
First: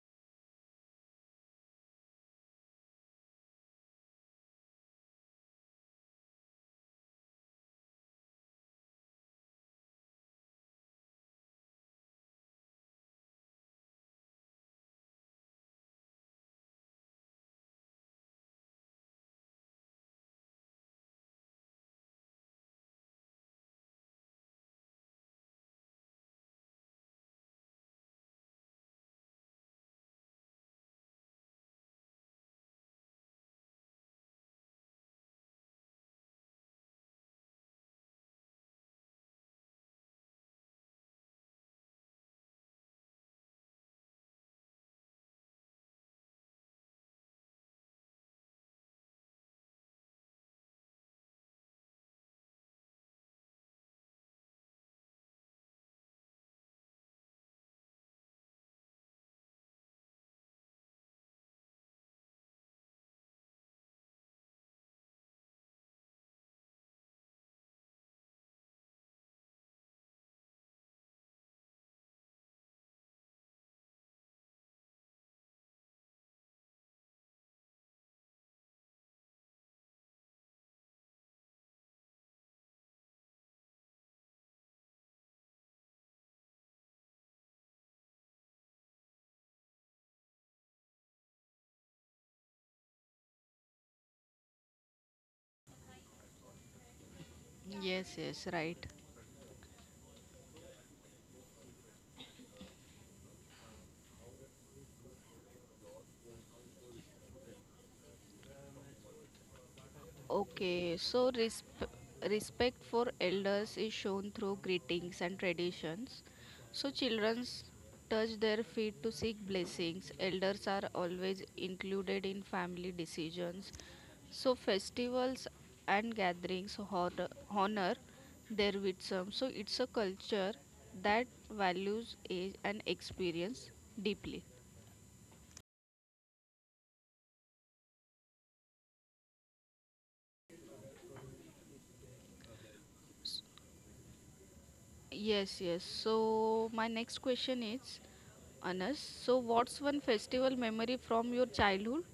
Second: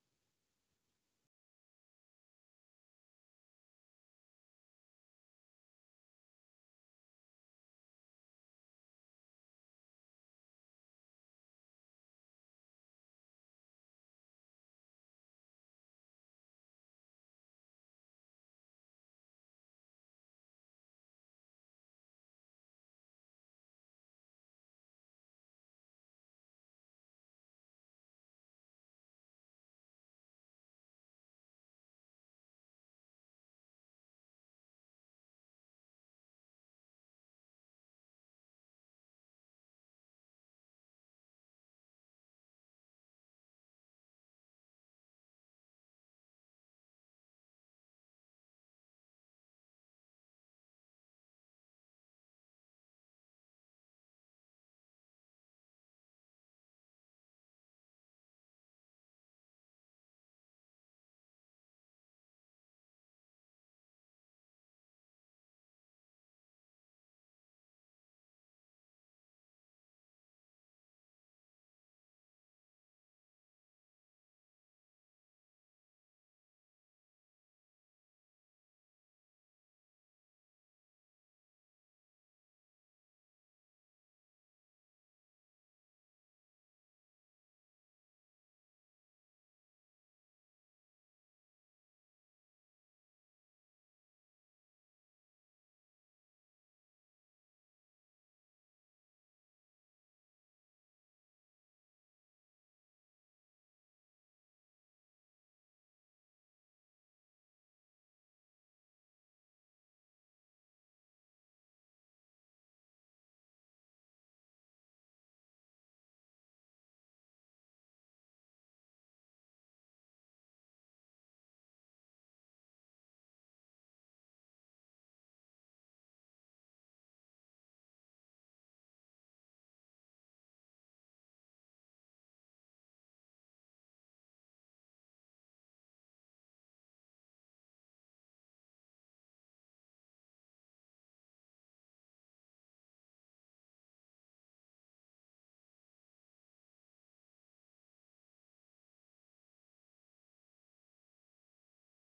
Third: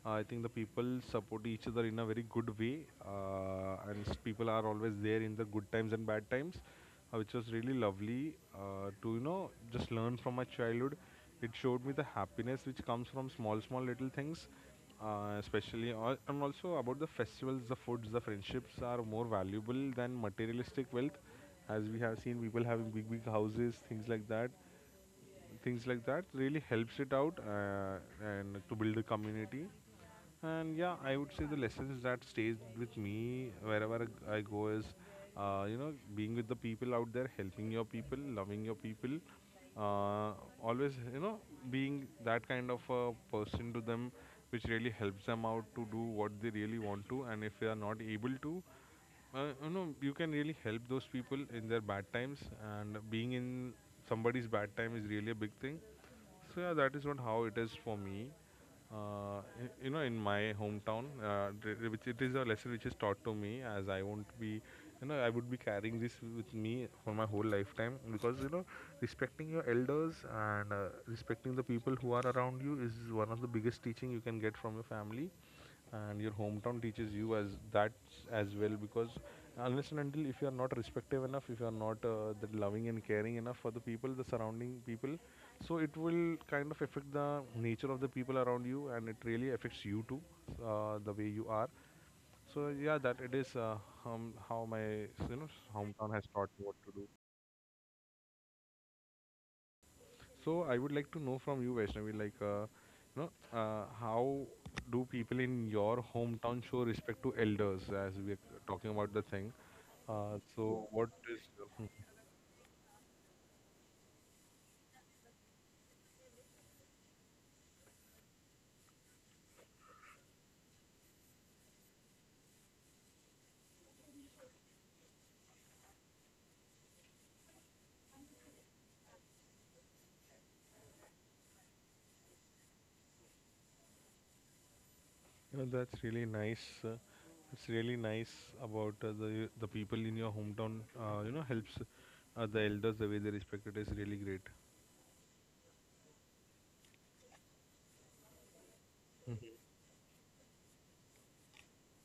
I think the people support each other in a very good way, people are always there in the good times and bad times, which was really lovely to, you know, just learn from my childhood. It showed me the happiness which comes from small, small little things, and also about the festivals, the foods, the friendships are more valuable than materialistic wealth, as we have seen people having big big houses, things like that. Things like that really helps it out, and to build a community. And yeah, I would say the lessons that stays with me wherever I go is you know, being with the people out there, helping your people, loving your people, uh, always, you know, being that kind of a person to them, which really helps them out to do what they really want to. And if they are not able to, you know, you can really help those people in their bad times, and being in somebody's bad time is really a big thing. So yeah, that is not how it is for me. In my hometown, which it is a lesson which is taught to me, as I won't be, I would be carrying this with me for my whole lifetime because respecting your elders and respecting the people who are around you is one of the biggest teaching you can get from your family and your hometown teaches you as that as well because unless and until if you are not respective enough, if you are not that loving and caring enough for the people, the surrounding people, so it will kind of affect the nature of the people around you, and it really affects you too, the way you are. So yeah, that it is how my hometown has taught me what to do.
Yes, yes, right.
So I would like to know from you, Vaishnavi, like, you know, how do people in your hometown show respect to elders, as we're talking about the thing? So
Okay,
what
so
is, *laughs* Mhm.
respect for elders is shown through greetings and traditions. So children touch their feet to seek blessings. Elders are always included in family decisions. So festivals and gatherings honor their wisdom. So it's a culture that values age and experience deeply.
You know, that's really nice. It's really nice about the people in your hometown. Helps the elders, the way they respect it is really great.
Yes, yes. So my next question is, Anas, so what's one festival memory from your childhood?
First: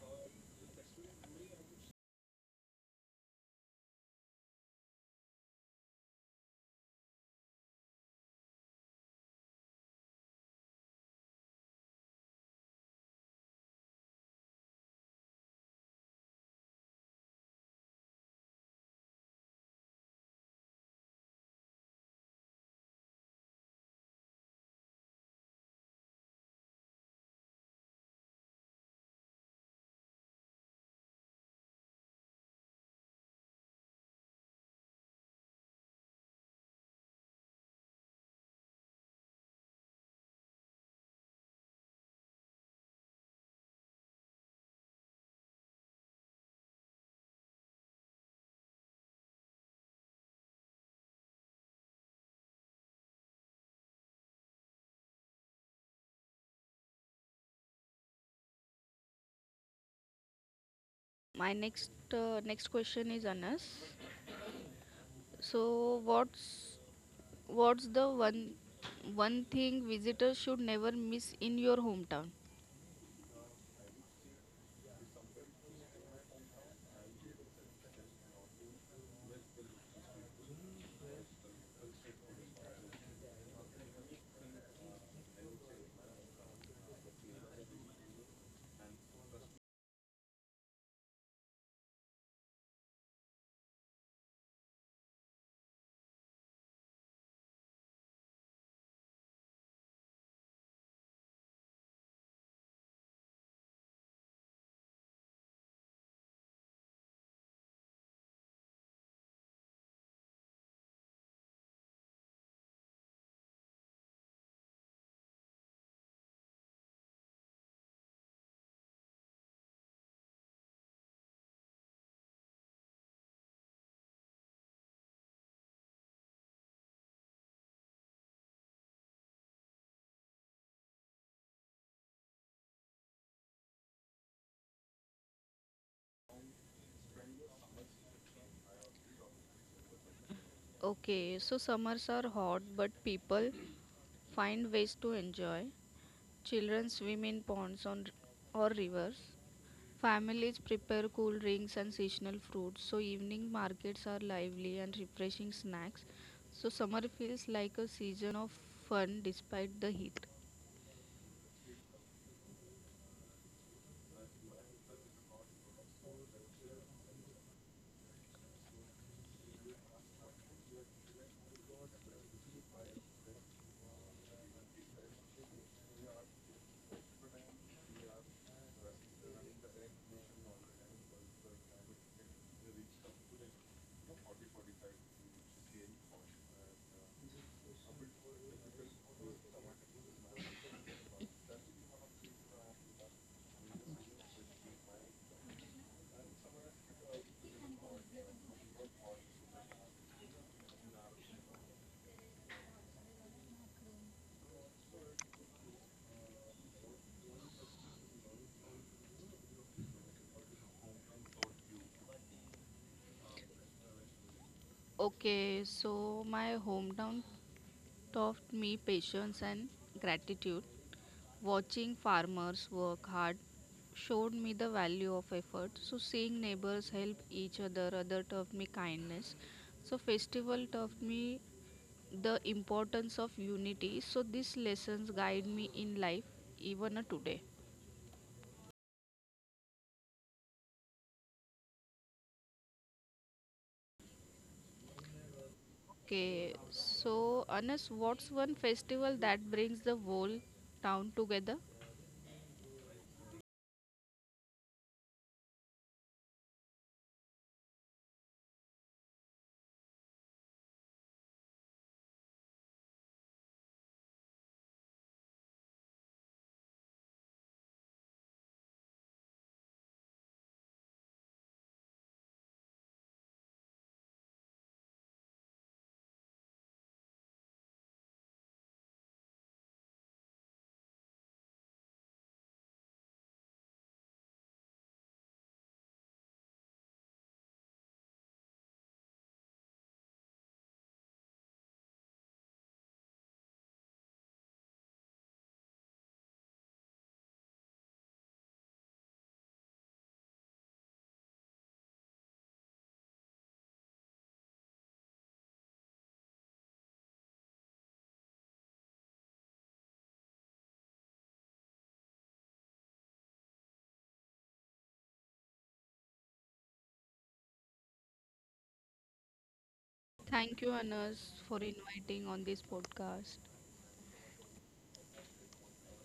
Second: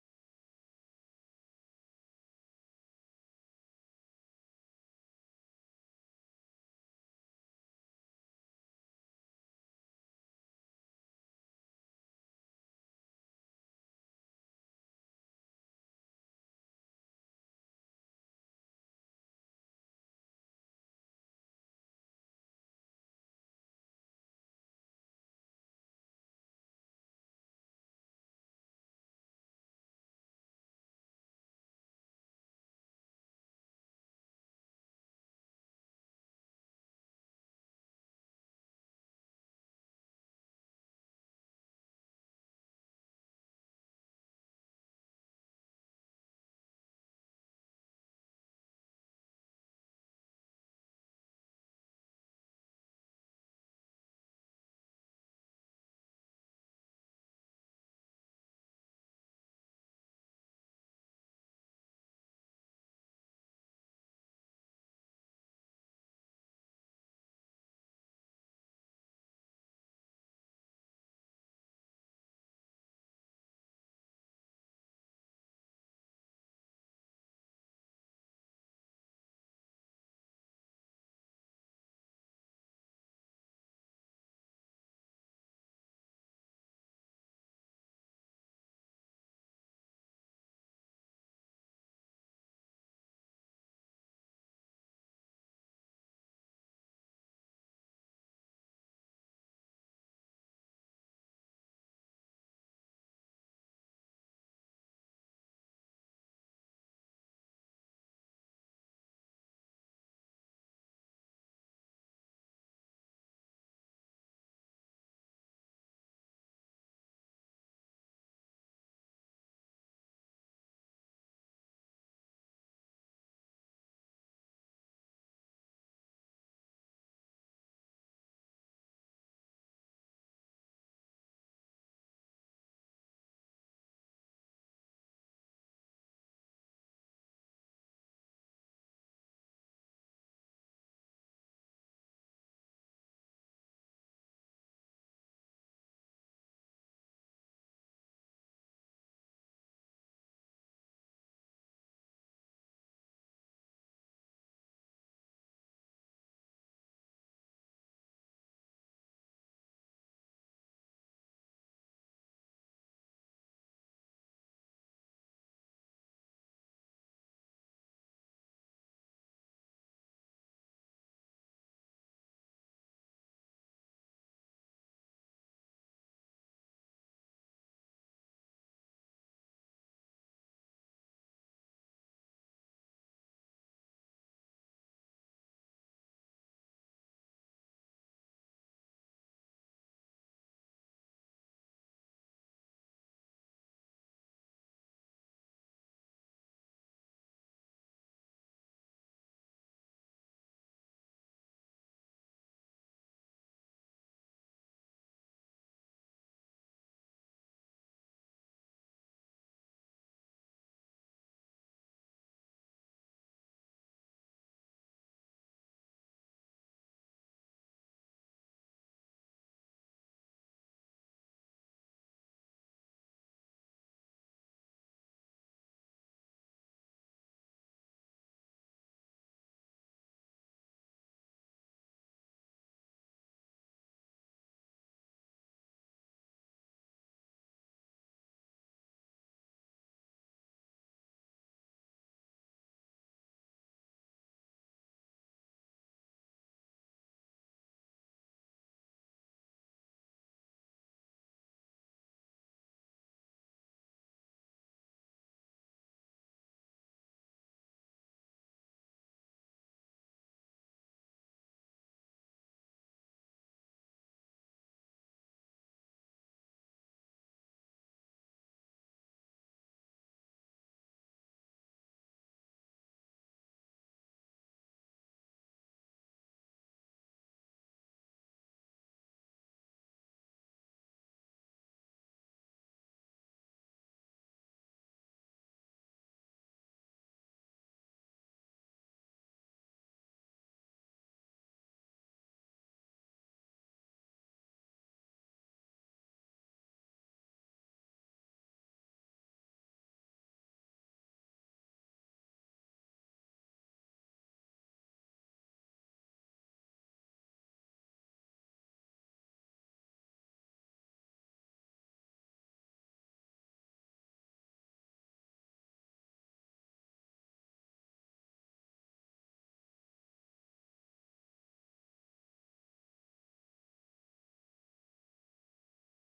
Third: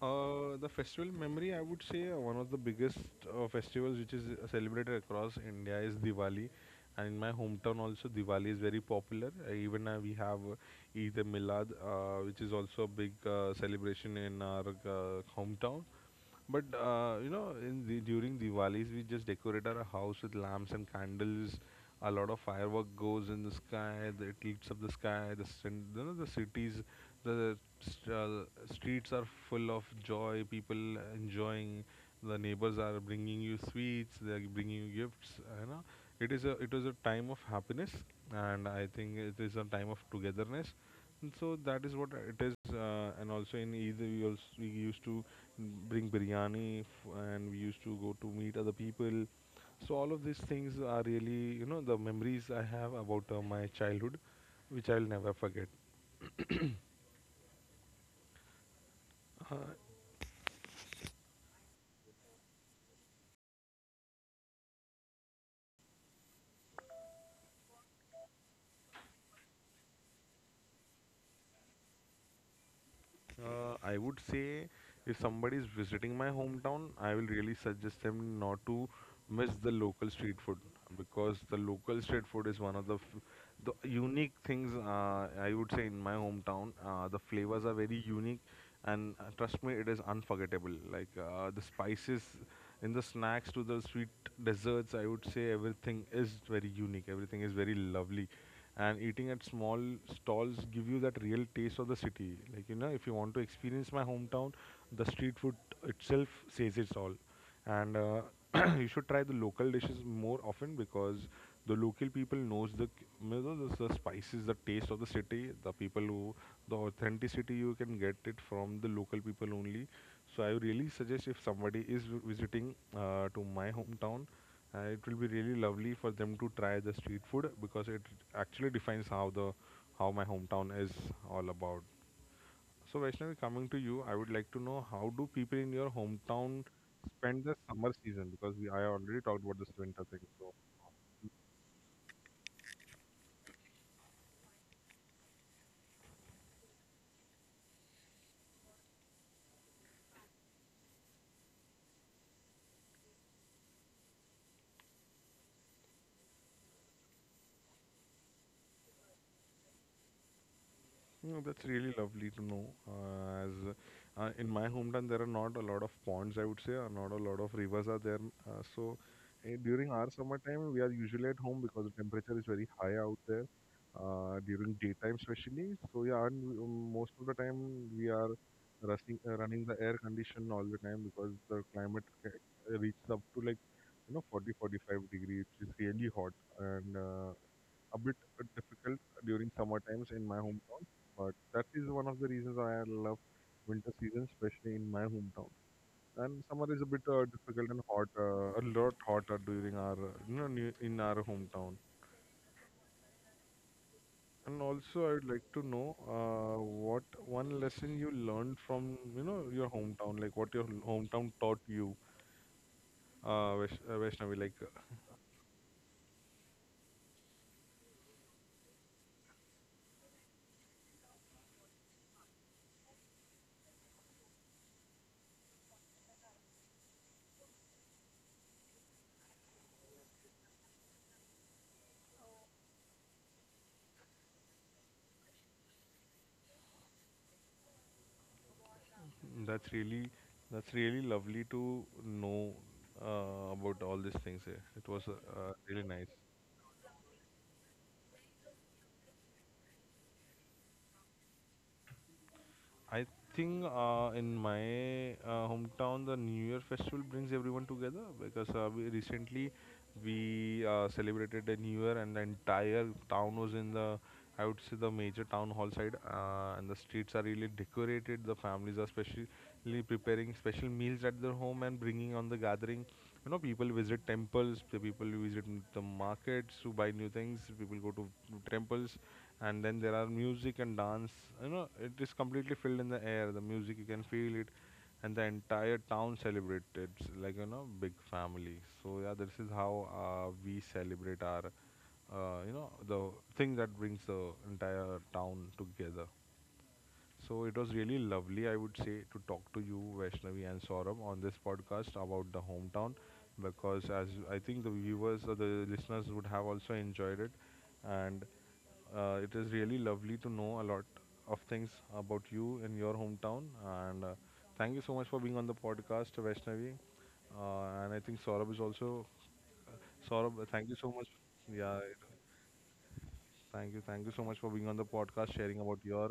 The festival memory, I would say, one of the biggest festivals which is celebrated across India is Diwali. And in my hometown also, Diwali is very popular. Even We have Eid Milad, which is also a big celebration in our hometown. In the, during Diwalis, we just decorate our house with lamps and candles. A lot of firework goes in the sky. It lights up the sky. The cin- you know, The cities, the st- uh, streets are full of joy, people enjoying. The neighbors are bringing you sweets. They are bringing you gifts. You know, it was a time of happiness, and I think it is a time of togetherness. And so that is what it is. And also in Eid, we used to bring biryani, and we used to go to meet other people. So all of these things are really, the memories I have about my childhood, which I'll never forget.
My next question is Anas. So what's the one thing visitors should never miss in your hometown?
I would say if somebody is visiting my hometown, I will really suggest them not to miss the local street food, because the local street food is one of the unique things, I would say, in my hometown. The flavors are very unique, and trust me, it is unforgettable. Like the spices in the snacks to the sweet desserts, I would say everything is very unique. Everything is very lovely, and eating at small stalls give you that real taste of the city. Like you know, if you want to experience my hometown, the street food itself says it's all. And *clears throat* You should try the local dishes more often because the local people knows the c- you know, the spices, the taste of the city, the people who, the authenticity you can get it from the local people only. So I really suggest, if somebody is visiting to my hometown, it will be really lovely for them to try the street food, because it actually defines how the, how my hometown is all about. So Vaishnavi, coming to you, I would like to know how do people in your hometown spend the summer season, because we I already talked about this winter thing. So.
Okay, so summers are hot, but people find ways to enjoy. Children swim in ponds on or rivers. Families prepare cool drinks and seasonal fruits, so evening markets are lively and refreshing snacks. So summer feels like a season of fun despite the heat.
No, that's really lovely to know. As In my hometown, there are not a lot of ponds, I would say, or not a lot of rivers are there. Uh, so During our summertime, we are usually at home because the temperature is very high out there during daytime, especially. So yeah, and most of the time we are rushing, running the air condition all the time because the climate reaches up to, like, you know, 40, 45 degrees, which is really hot, and a bit difficult during summer times in my hometown. But that is one of the reasons why I love winter season, especially in my hometown. And summer is a bit difficult and hot, a lot hotter during our, in our hometown. And also, I would like to know what one lesson you learned from, your hometown, like what your hometown taught you, Vaishnavi, like.
Okay, so my hometown taught me patience and gratitude. Watching farmers work hard showed me the value of effort. So seeing neighbors help each other taught me kindness. So festival taught me the importance of unity. So these lessons guide me in life even today.
That's really, that's really lovely to know about all these things here. It was really nice.
Okay, so Anas, what's one festival that brings the whole town together?
I think in my hometown, the New Year festival brings everyone together, because we recently we celebrated the New Year and the entire town was in the, I would say, the major town hall side, and the streets are really decorated. The families are specially preparing special meals at their home and bringing on the gathering. You know, people visit temples, the people visit the markets to buy new things, people go to temples, and then there are music and dance. You know, it is completely filled in the air, the music you can feel it, and the entire town celebrates, it's like, you know, big family. So yeah, this is how we celebrate our, the thing that brings the entire town together. So it was really lovely, I would say, to talk to you, Vaishnavi and Saurabh, on this podcast about the hometown, because as I think the viewers or the listeners would have also enjoyed it, and it is really lovely to know a lot of things about you and your hometown. And thank you so much for being on the podcast, Vaishnavi. And I think Saurabh is also Saurabh,
Thank
thank you
you,
so much.
Anas, for
Yeah,
inviting on this podcast.
thank you. Thank you so much for being on the podcast, sharing about your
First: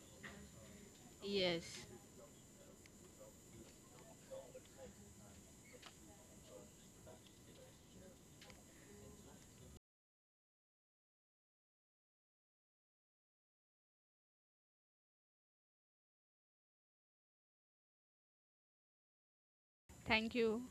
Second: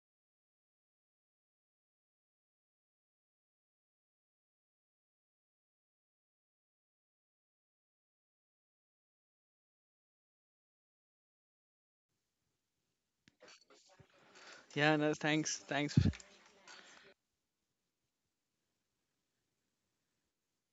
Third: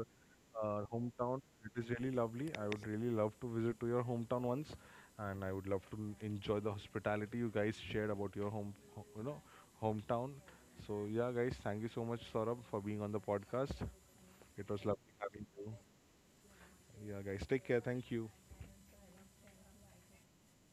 hometown. It
Yes,
is really lovely. I would really love to visit to your hometown once, and I would love to enjoy the hospitality you guys shared about your home, hometown. So yeah, guys, thank you so much, Saurabh, for being on the podcast. It was
Yeah,
lovely
Anas,
having
thanks.
you.
Thanks
Yeah, guys, take care. Thank you.
thank you.